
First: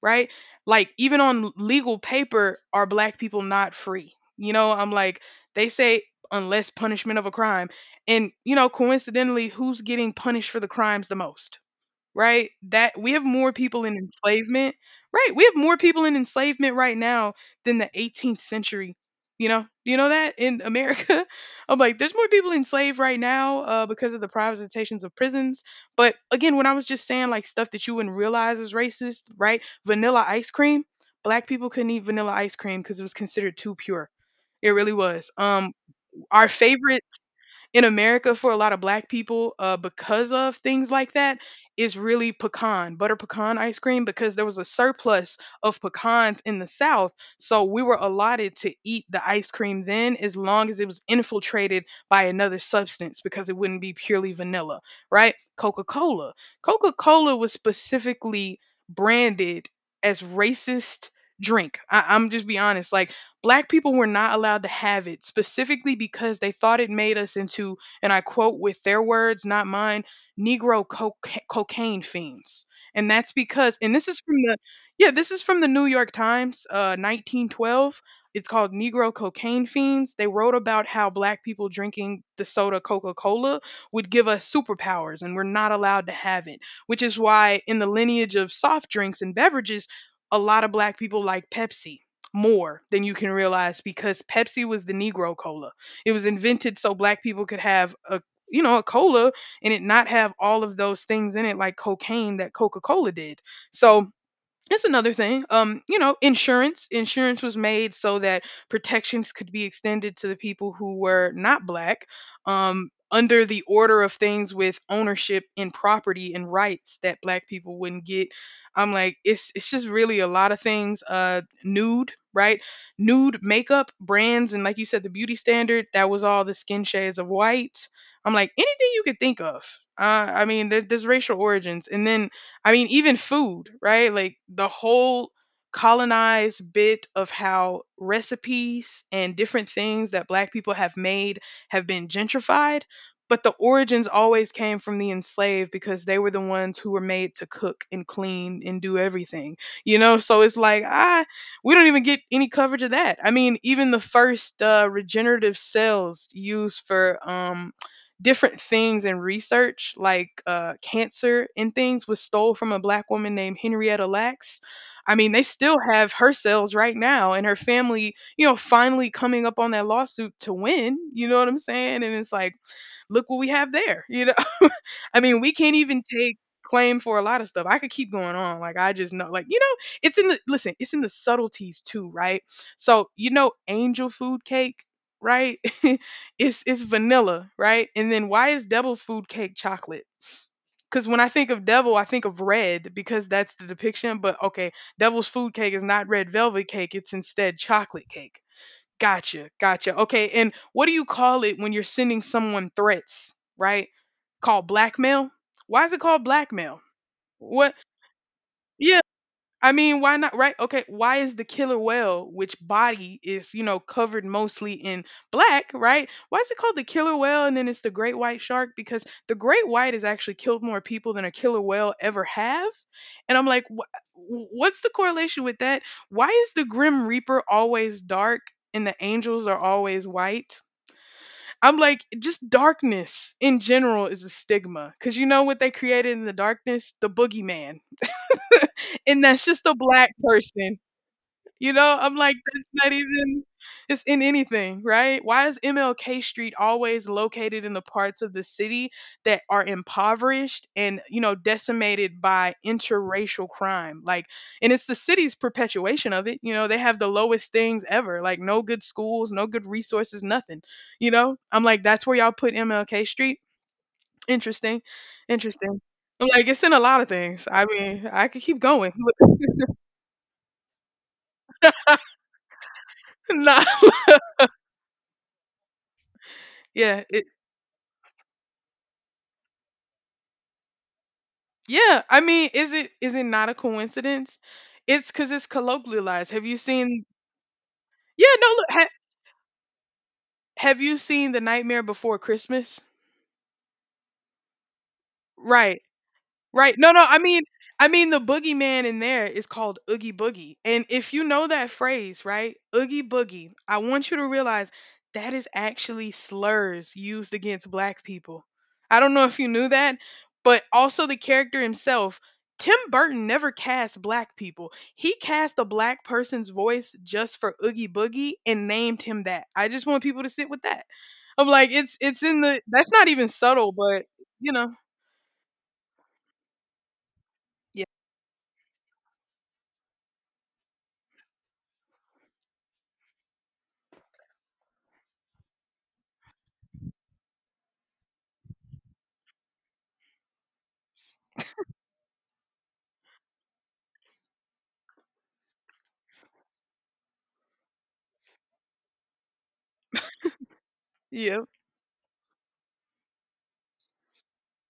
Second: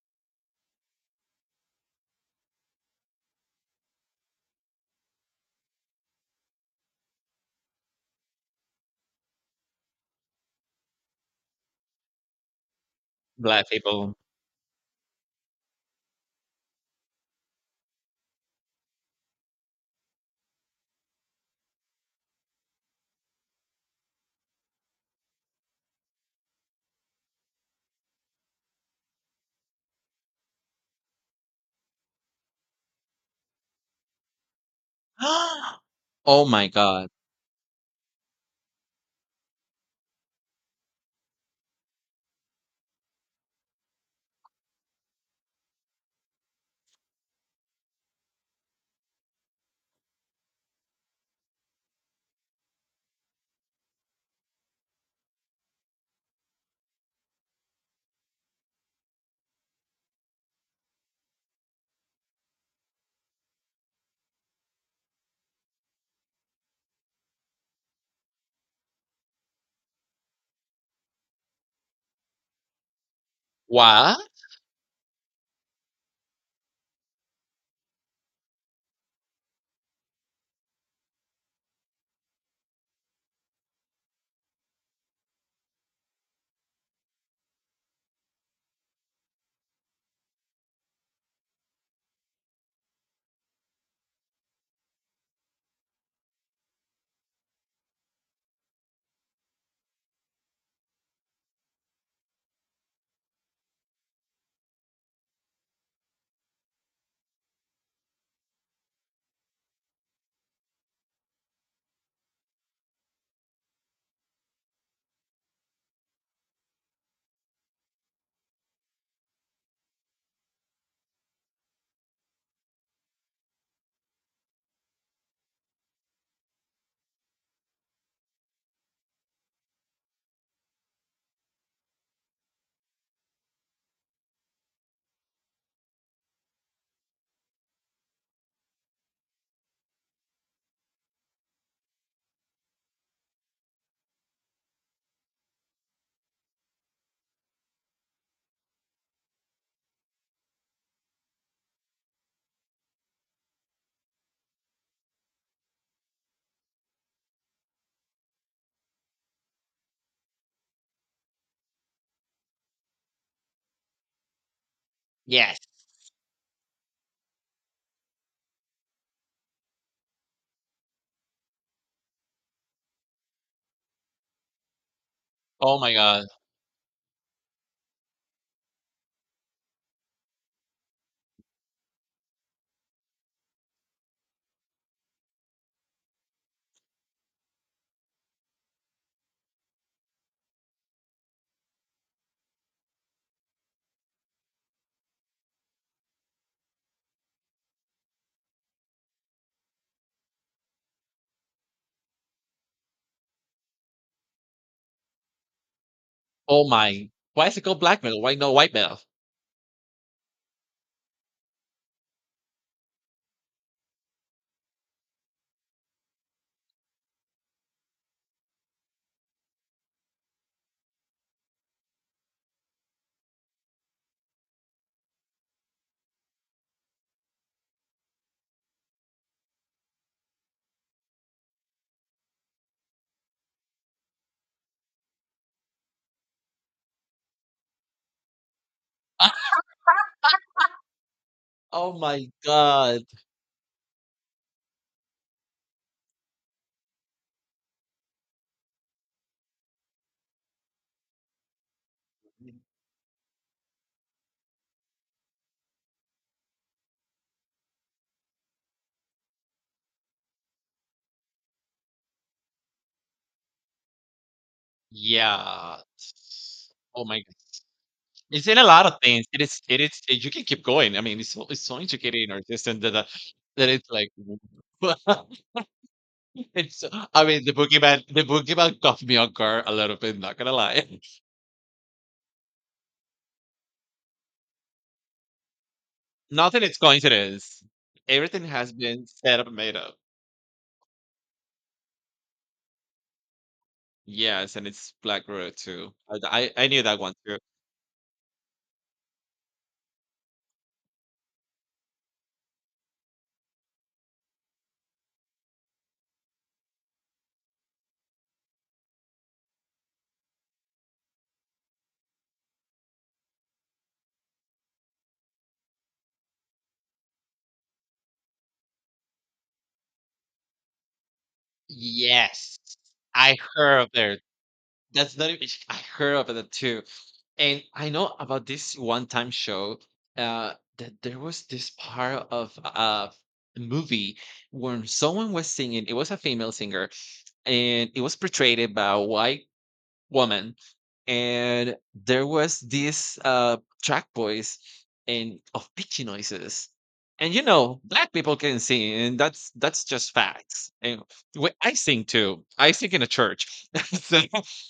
S1: right? Like even on legal paper are black people not free. You know, I'm like, they say unless punishment of a crime. And you know, coincidentally, who's getting punished for the crimes the most? Right? That we have more
S2: Black
S1: people in
S2: people.
S1: enslavement, right? We have more people in enslavement right now than the 18th century. You know, do you know that in America? I'm like, there's more people enslaved right now because of the privatizations of prisons. But again, when I was just saying like stuff that you wouldn't realize was racist, right? Vanilla ice cream, black people couldn't eat vanilla ice cream because it was considered too pure. It really was.
S2: Oh
S1: Our
S2: my god.
S1: favorites in America for a lot of black people because of things like that is really pecan, butter pecan ice cream, because there was a surplus of pecans in the South. So we were allotted to eat the ice cream then as long as it was infiltrated by another substance because it wouldn't be purely vanilla, right? Coca Cola. Coca Cola was specifically branded as racist drink. I'm just be honest. Like black people were not allowed to have it specifically because they thought it made us into, and I quote with their words, not mine, Negro cocaine fiends. And that's because, and this
S2: What?
S1: is from the, yeah, this is from the New York Times, 1912. It's called Negro Cocaine Fiends. They wrote about how black people drinking the soda Coca Cola would give us superpowers, and we're not allowed to have it, which is why in the lineage of soft drinks and beverages, a lot of black people like Pepsi more than you can realize because Pepsi was the Negro cola. It was invented so black people could have a, you know, a cola and it not have all of those things in it like cocaine that Coca-Cola did. So that's another thing. You know, insurance. Insurance was made so that protections could be extended to the people who were not black. Under the order of things with ownership and property and rights that black people wouldn't get. I'm like, it's just really a lot of things. Nude, right? Nude makeup brands and like you said, the beauty standard that was all the skin shades of white. I'm like, anything you could think of. I mean, there's racial origins, and then I mean, even food, right? Like the whole colonized bit of how recipes and different things that black people have made have been gentrified, but the origins always came from the enslaved because they were the ones who were made to cook and clean and do everything. You know, so it's like, ah, we don't even get any coverage of that. I mean, even the first regenerative cells used for different things in research, like cancer and things, was stole from a black woman named Henrietta Lacks. I mean, they
S2: Yes.
S1: still have her cells right now, and her family, you know, finally coming up on that lawsuit to win. You know what I'm saying? And it's like, look what we have there. You know. I mean, we can't
S2: Oh my
S1: even
S2: god.
S1: take claim for a lot of stuff. I could keep going on. Like I just know, like, you know, it's in the listen, it's in the subtleties too, right? So, you know, angel food cake, right? It's vanilla, right? And then why is devil food cake chocolate? Cuz when I think of devil, I think of red because that's the depiction, but okay, devil's food cake is not red velvet cake, it's instead chocolate cake. Gotcha, gotcha. Okay, and what do you call it when you're sending someone threats, right? Called blackmail? Why is it called
S2: Oh
S1: blackmail?
S2: my. Why is it
S1: What?
S2: called blackmail? Why no white male?
S1: Yeah, I mean, why not? Right? Okay. Why is the killer whale, which body is, you know, covered mostly in black, right? Why is it called the killer whale and then it's the great white shark? Because the great white has actually killed more people than a killer whale ever have. And I'm like, what's the correlation with that? Why is the grim reaper always dark and the angels are always white? I'm like, just darkness in general is a stigma. Cause you know what they created in the darkness? The boogeyman. And that's just a black person. You
S2: Oh
S1: know, I'm
S2: my
S1: like, that's not
S2: god.
S1: even, it's in anything, right? Why is MLK Street always located in the parts of the city that are impoverished and, you know, decimated by interracial crime? Like, and it's the city's perpetuation of it. You know, they have the lowest things ever, like no good schools, no good resources, nothing. You know, I'm like, that's where y'all put MLK Street? Interesting. Interesting.
S2: Yeah.
S1: I'm like, it's in a lot
S2: Oh
S1: of
S2: my
S1: things.
S2: goodness.
S1: I mean, I could
S2: It's in
S1: keep
S2: a lot
S1: going.
S2: of things. It is, you can keep going. I mean, it's so intricate in our system that
S1: Nah.
S2: that it's like it's,
S1: Yeah.
S2: I mean, the boogeyman caught me on guard a little bit, not gonna lie.
S1: Yeah, I mean, is it not a coincidence? It's because it's colloquialized. Have you
S2: Nothing is
S1: seen?
S2: coincidence.
S1: Yeah,
S2: Everything
S1: no.
S2: has
S1: Look, ha,
S2: been set up and made up.
S1: have you seen the Nightmare Before Christmas?
S2: Yes, and it's Black Widow
S1: Right.
S2: too. I
S1: Right.
S2: knew
S1: No,
S2: that
S1: no,
S2: one too.
S1: I mean the boogeyman in there is called Oogie Boogie. And if you know that phrase, right? Oogie Boogie, I want you to realize that is actually slurs used against black people. I don't know if you knew that, but also the character himself, Tim Burton never cast black people. He cast a black person's voice just for Oogie Boogie and named him that. I just want people to sit with that. I'm like, it's in
S2: Yes.
S1: the that's not even
S2: I
S1: subtle,
S2: heard of
S1: but
S2: there.
S1: you know,
S2: That's not even, I heard of that too. And
S1: yeah.
S2: I know about this one time show, that there was this part of a movie when someone was singing. It was a female singer, and it was portrayed by a white woman. And there was this track voice and of pitchy noises. And you know, black people can sing, and that's just facts. And
S1: Yeah.
S2: I sing too. I sing in a church, so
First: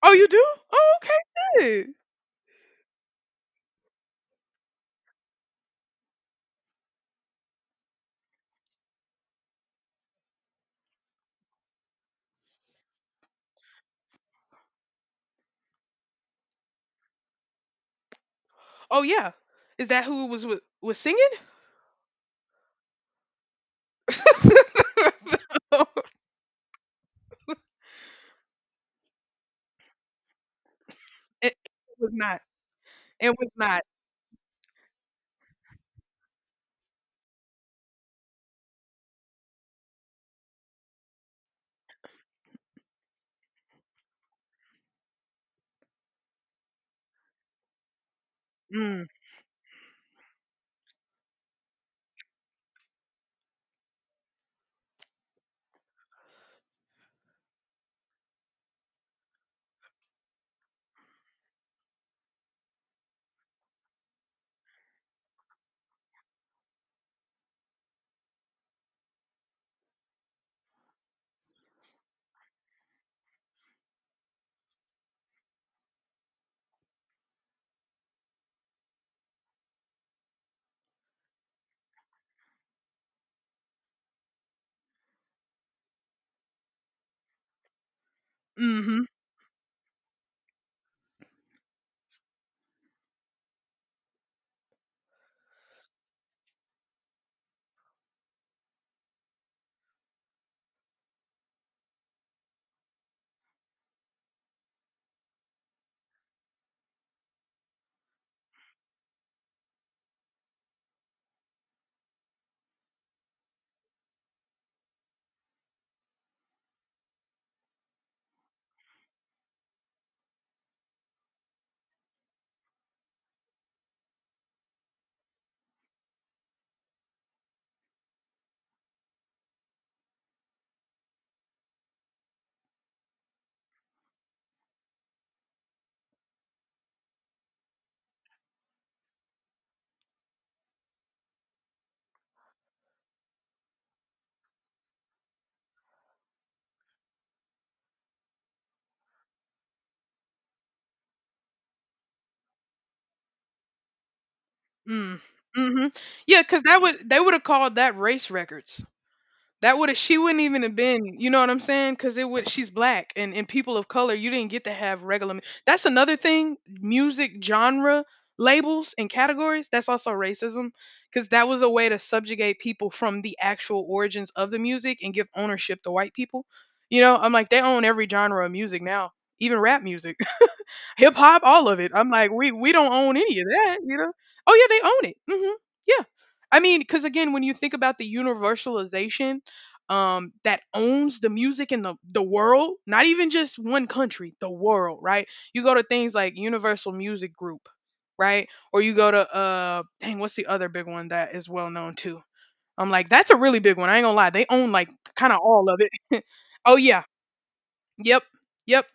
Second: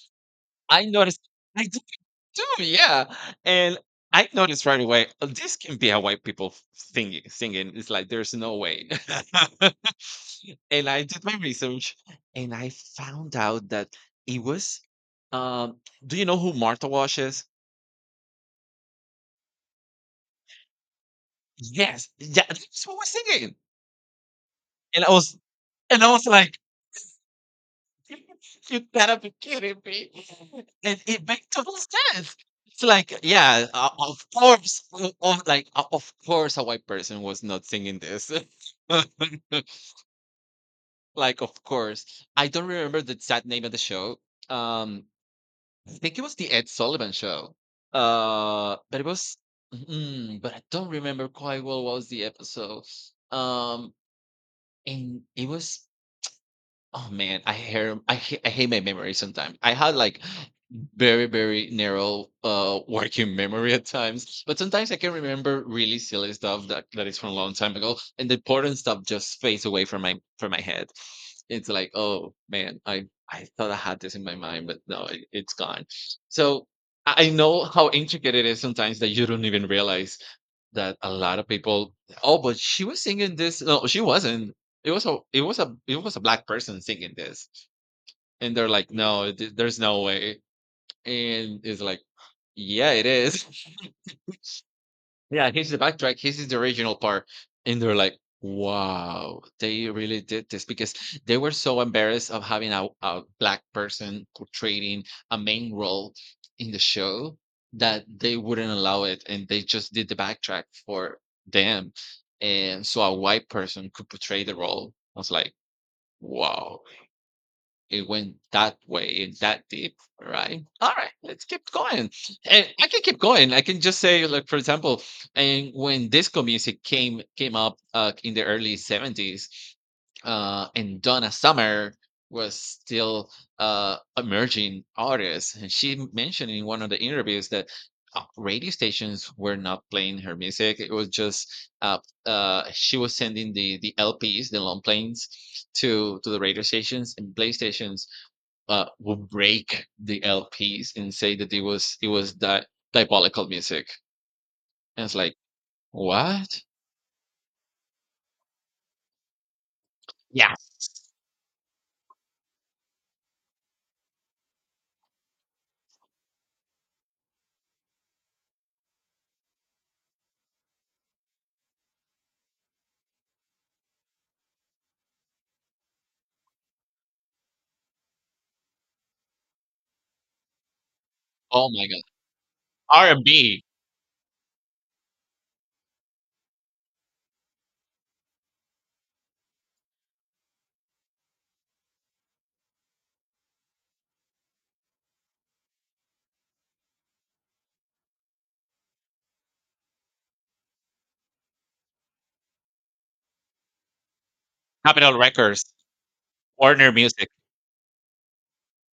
S1: Oh, you do?
S2: I
S1: Oh, okay,
S2: noticed. I
S1: good.
S2: yeah. And I noticed right away, "Oh, this can be a white people singing. It's like there's no way." And I did my research and I found out that it was um, do you know who Martha Wash is?
S1: Oh, yeah. Is that who was with, was singing?
S2: Yes. Yeah, that's who was singing. And I was,
S1: it,
S2: and I was like, you gotta be kidding me. It makes
S1: it
S2: total
S1: was
S2: sense.
S1: not.
S2: It's like,
S1: It was
S2: yeah,
S1: not.
S2: of course, of, like, of course, a white person was not singing this. Like, of course, I don't remember the exact name of the show. Um, I think it was the Ed Sullivan show. But it
S1: Mm,
S2: was, mm, but I don't remember quite well what was the episode. Um, and it was, oh man, I hear I hate my memory sometimes. I had like very very narrow working memory at times, but sometimes I can remember really silly stuff that is from a long time ago, and the important stuff just fades away from my head. It's like, oh man, I thought I had this in my mind, but no, it's gone. So I know how intricate it is sometimes that you don't even realize that a lot of people, "Oh, but she was singing this." No, she wasn't. It was a black person singing this, and they're like,
S1: mhm.
S2: "No, th there's no way," and it's like, "Yeah, it is." Yeah, here's the backtrack. This is the original part. And they're like, wow, they really did this because they were so embarrassed of having a black person portraying a main role in the show, that they wouldn't allow it. And they just did the backtrack for them. And so a white person could portray the role. I was like, wow, it went that way and that deep, right? All right, let's keep going. And I can keep going. I can just say, like for example, and when disco music came up in the early seventies, and Donna Summer was still emerging artist, and she mentioned in one of the interviews that. Radio stations were not playing her music. It was just uh, she was sending the LPs, the long planes, to the radio stations and playstations. Would break the LPs and say that it was that diabolical music. And it's
S1: Mm,
S2: like,
S1: Mm. Mhm.
S2: what?
S1: Because that would they would have called that race records. That would have she wouldn't even have been,
S2: Yes.
S1: you know what I'm saying? Because it would she's black and people of color, you didn't get to have regular. Mu- that's another thing. Music genre labels and categories. That's also racism because that was a way to subjugate people from the actual origins of the music and give ownership to white people. You know, I'm like they own every genre of music now, even rap music, hip hop,
S2: Oh
S1: all of
S2: my
S1: it.
S2: god!
S1: I'm like, we don't own any of
S2: R&B,
S1: that, you know? Oh yeah, they own it. Hmm. Yeah, I mean, because again, when you think about the universalization, that owns the music in the world, not even just one country, the world, right? You go to things like Universal Music Group, right? Or you go to dang, what's the other big one that is well known too? I'm like, that's a really big one. I ain't gonna lie, they own like
S2: Capitol
S1: kind of
S2: Records,
S1: all of it. Oh
S2: Warner
S1: yeah.
S2: Music,
S1: Yep. Yep.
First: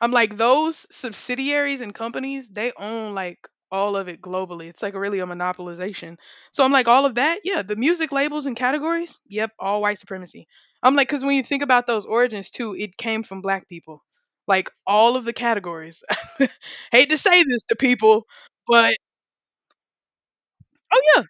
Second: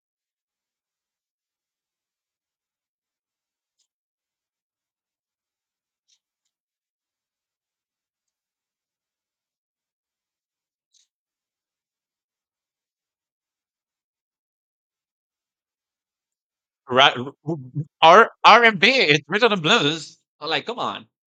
S1: I'm like those subsidiaries and companies, they own like all of it globally. It's like really a monopolization. So I'm like all of that, yeah, the music labels and categories, yep, all white supremacy. I'm like cuz when you think about those origins too, it came from black people. Like all of the categories. Hate to say this to people,
S2: R&B,
S1: but
S2: it's rhythm and blues. I'm like, come
S1: oh
S2: on.
S1: yeah.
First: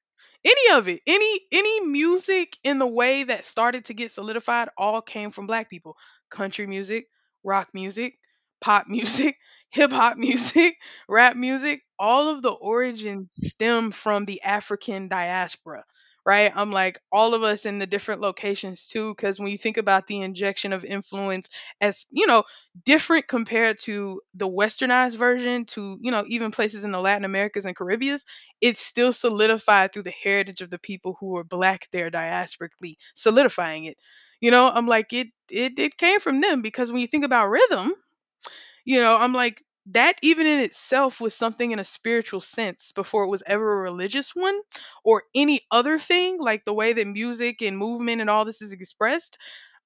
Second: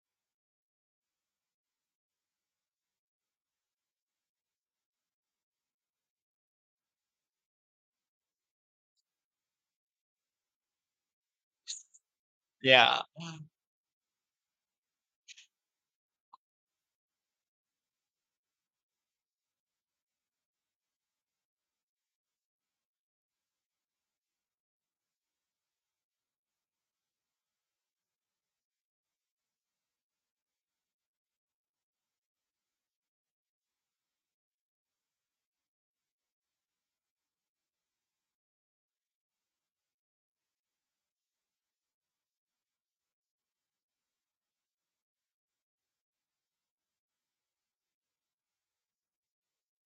S1: Any of it. Any music in the way that started to get solidified all came from black people. Country music, rock music, pop music, hip hop music, rap music, all of the
S2: Yeah.
S1: origins stem from the African diaspora. Right? I'm like all of us in the different locations too cuz when you think about the injection of influence as, you know, different compared to the westernized version to, you know, even places in the Latin Americas and Caribbean, it's still solidified through the heritage of the people who were black there diasporically, solidifying it. You know, I'm like it came from them because when you think about rhythm, you know, I'm like, that even in itself was something in a spiritual sense before it was ever a religious one or any other thing, like the way that music and movement and all this is expressed.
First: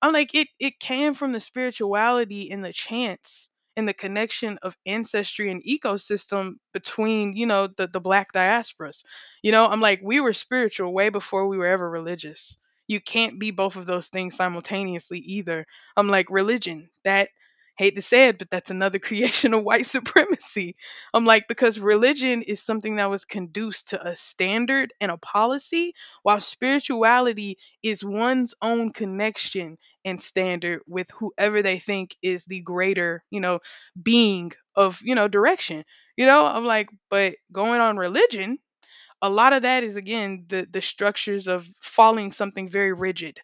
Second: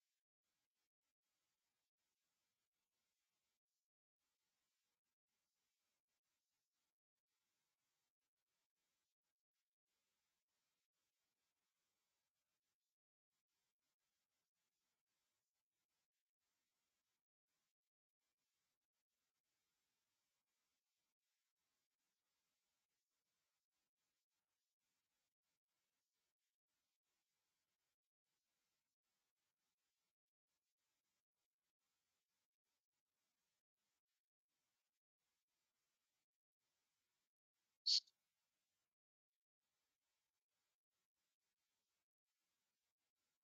S1: I'm like, it came from the spirituality and the chance and the connection of ancestry and ecosystem between, you know, the black diasporas. You know, I'm like, we were spiritual way before we were ever religious. You can't be both of those things simultaneously either. I'm like, religion, that, hate to say it, but that's another creation of white supremacy. I'm like, because religion is something that was conduced to a standard and a policy, while spirituality is one's own connection and standard with whoever they think is the greater, you know, being of, you know, direction. You know, I'm like, but going on religion, a lot of that is again the structures of following something very rigid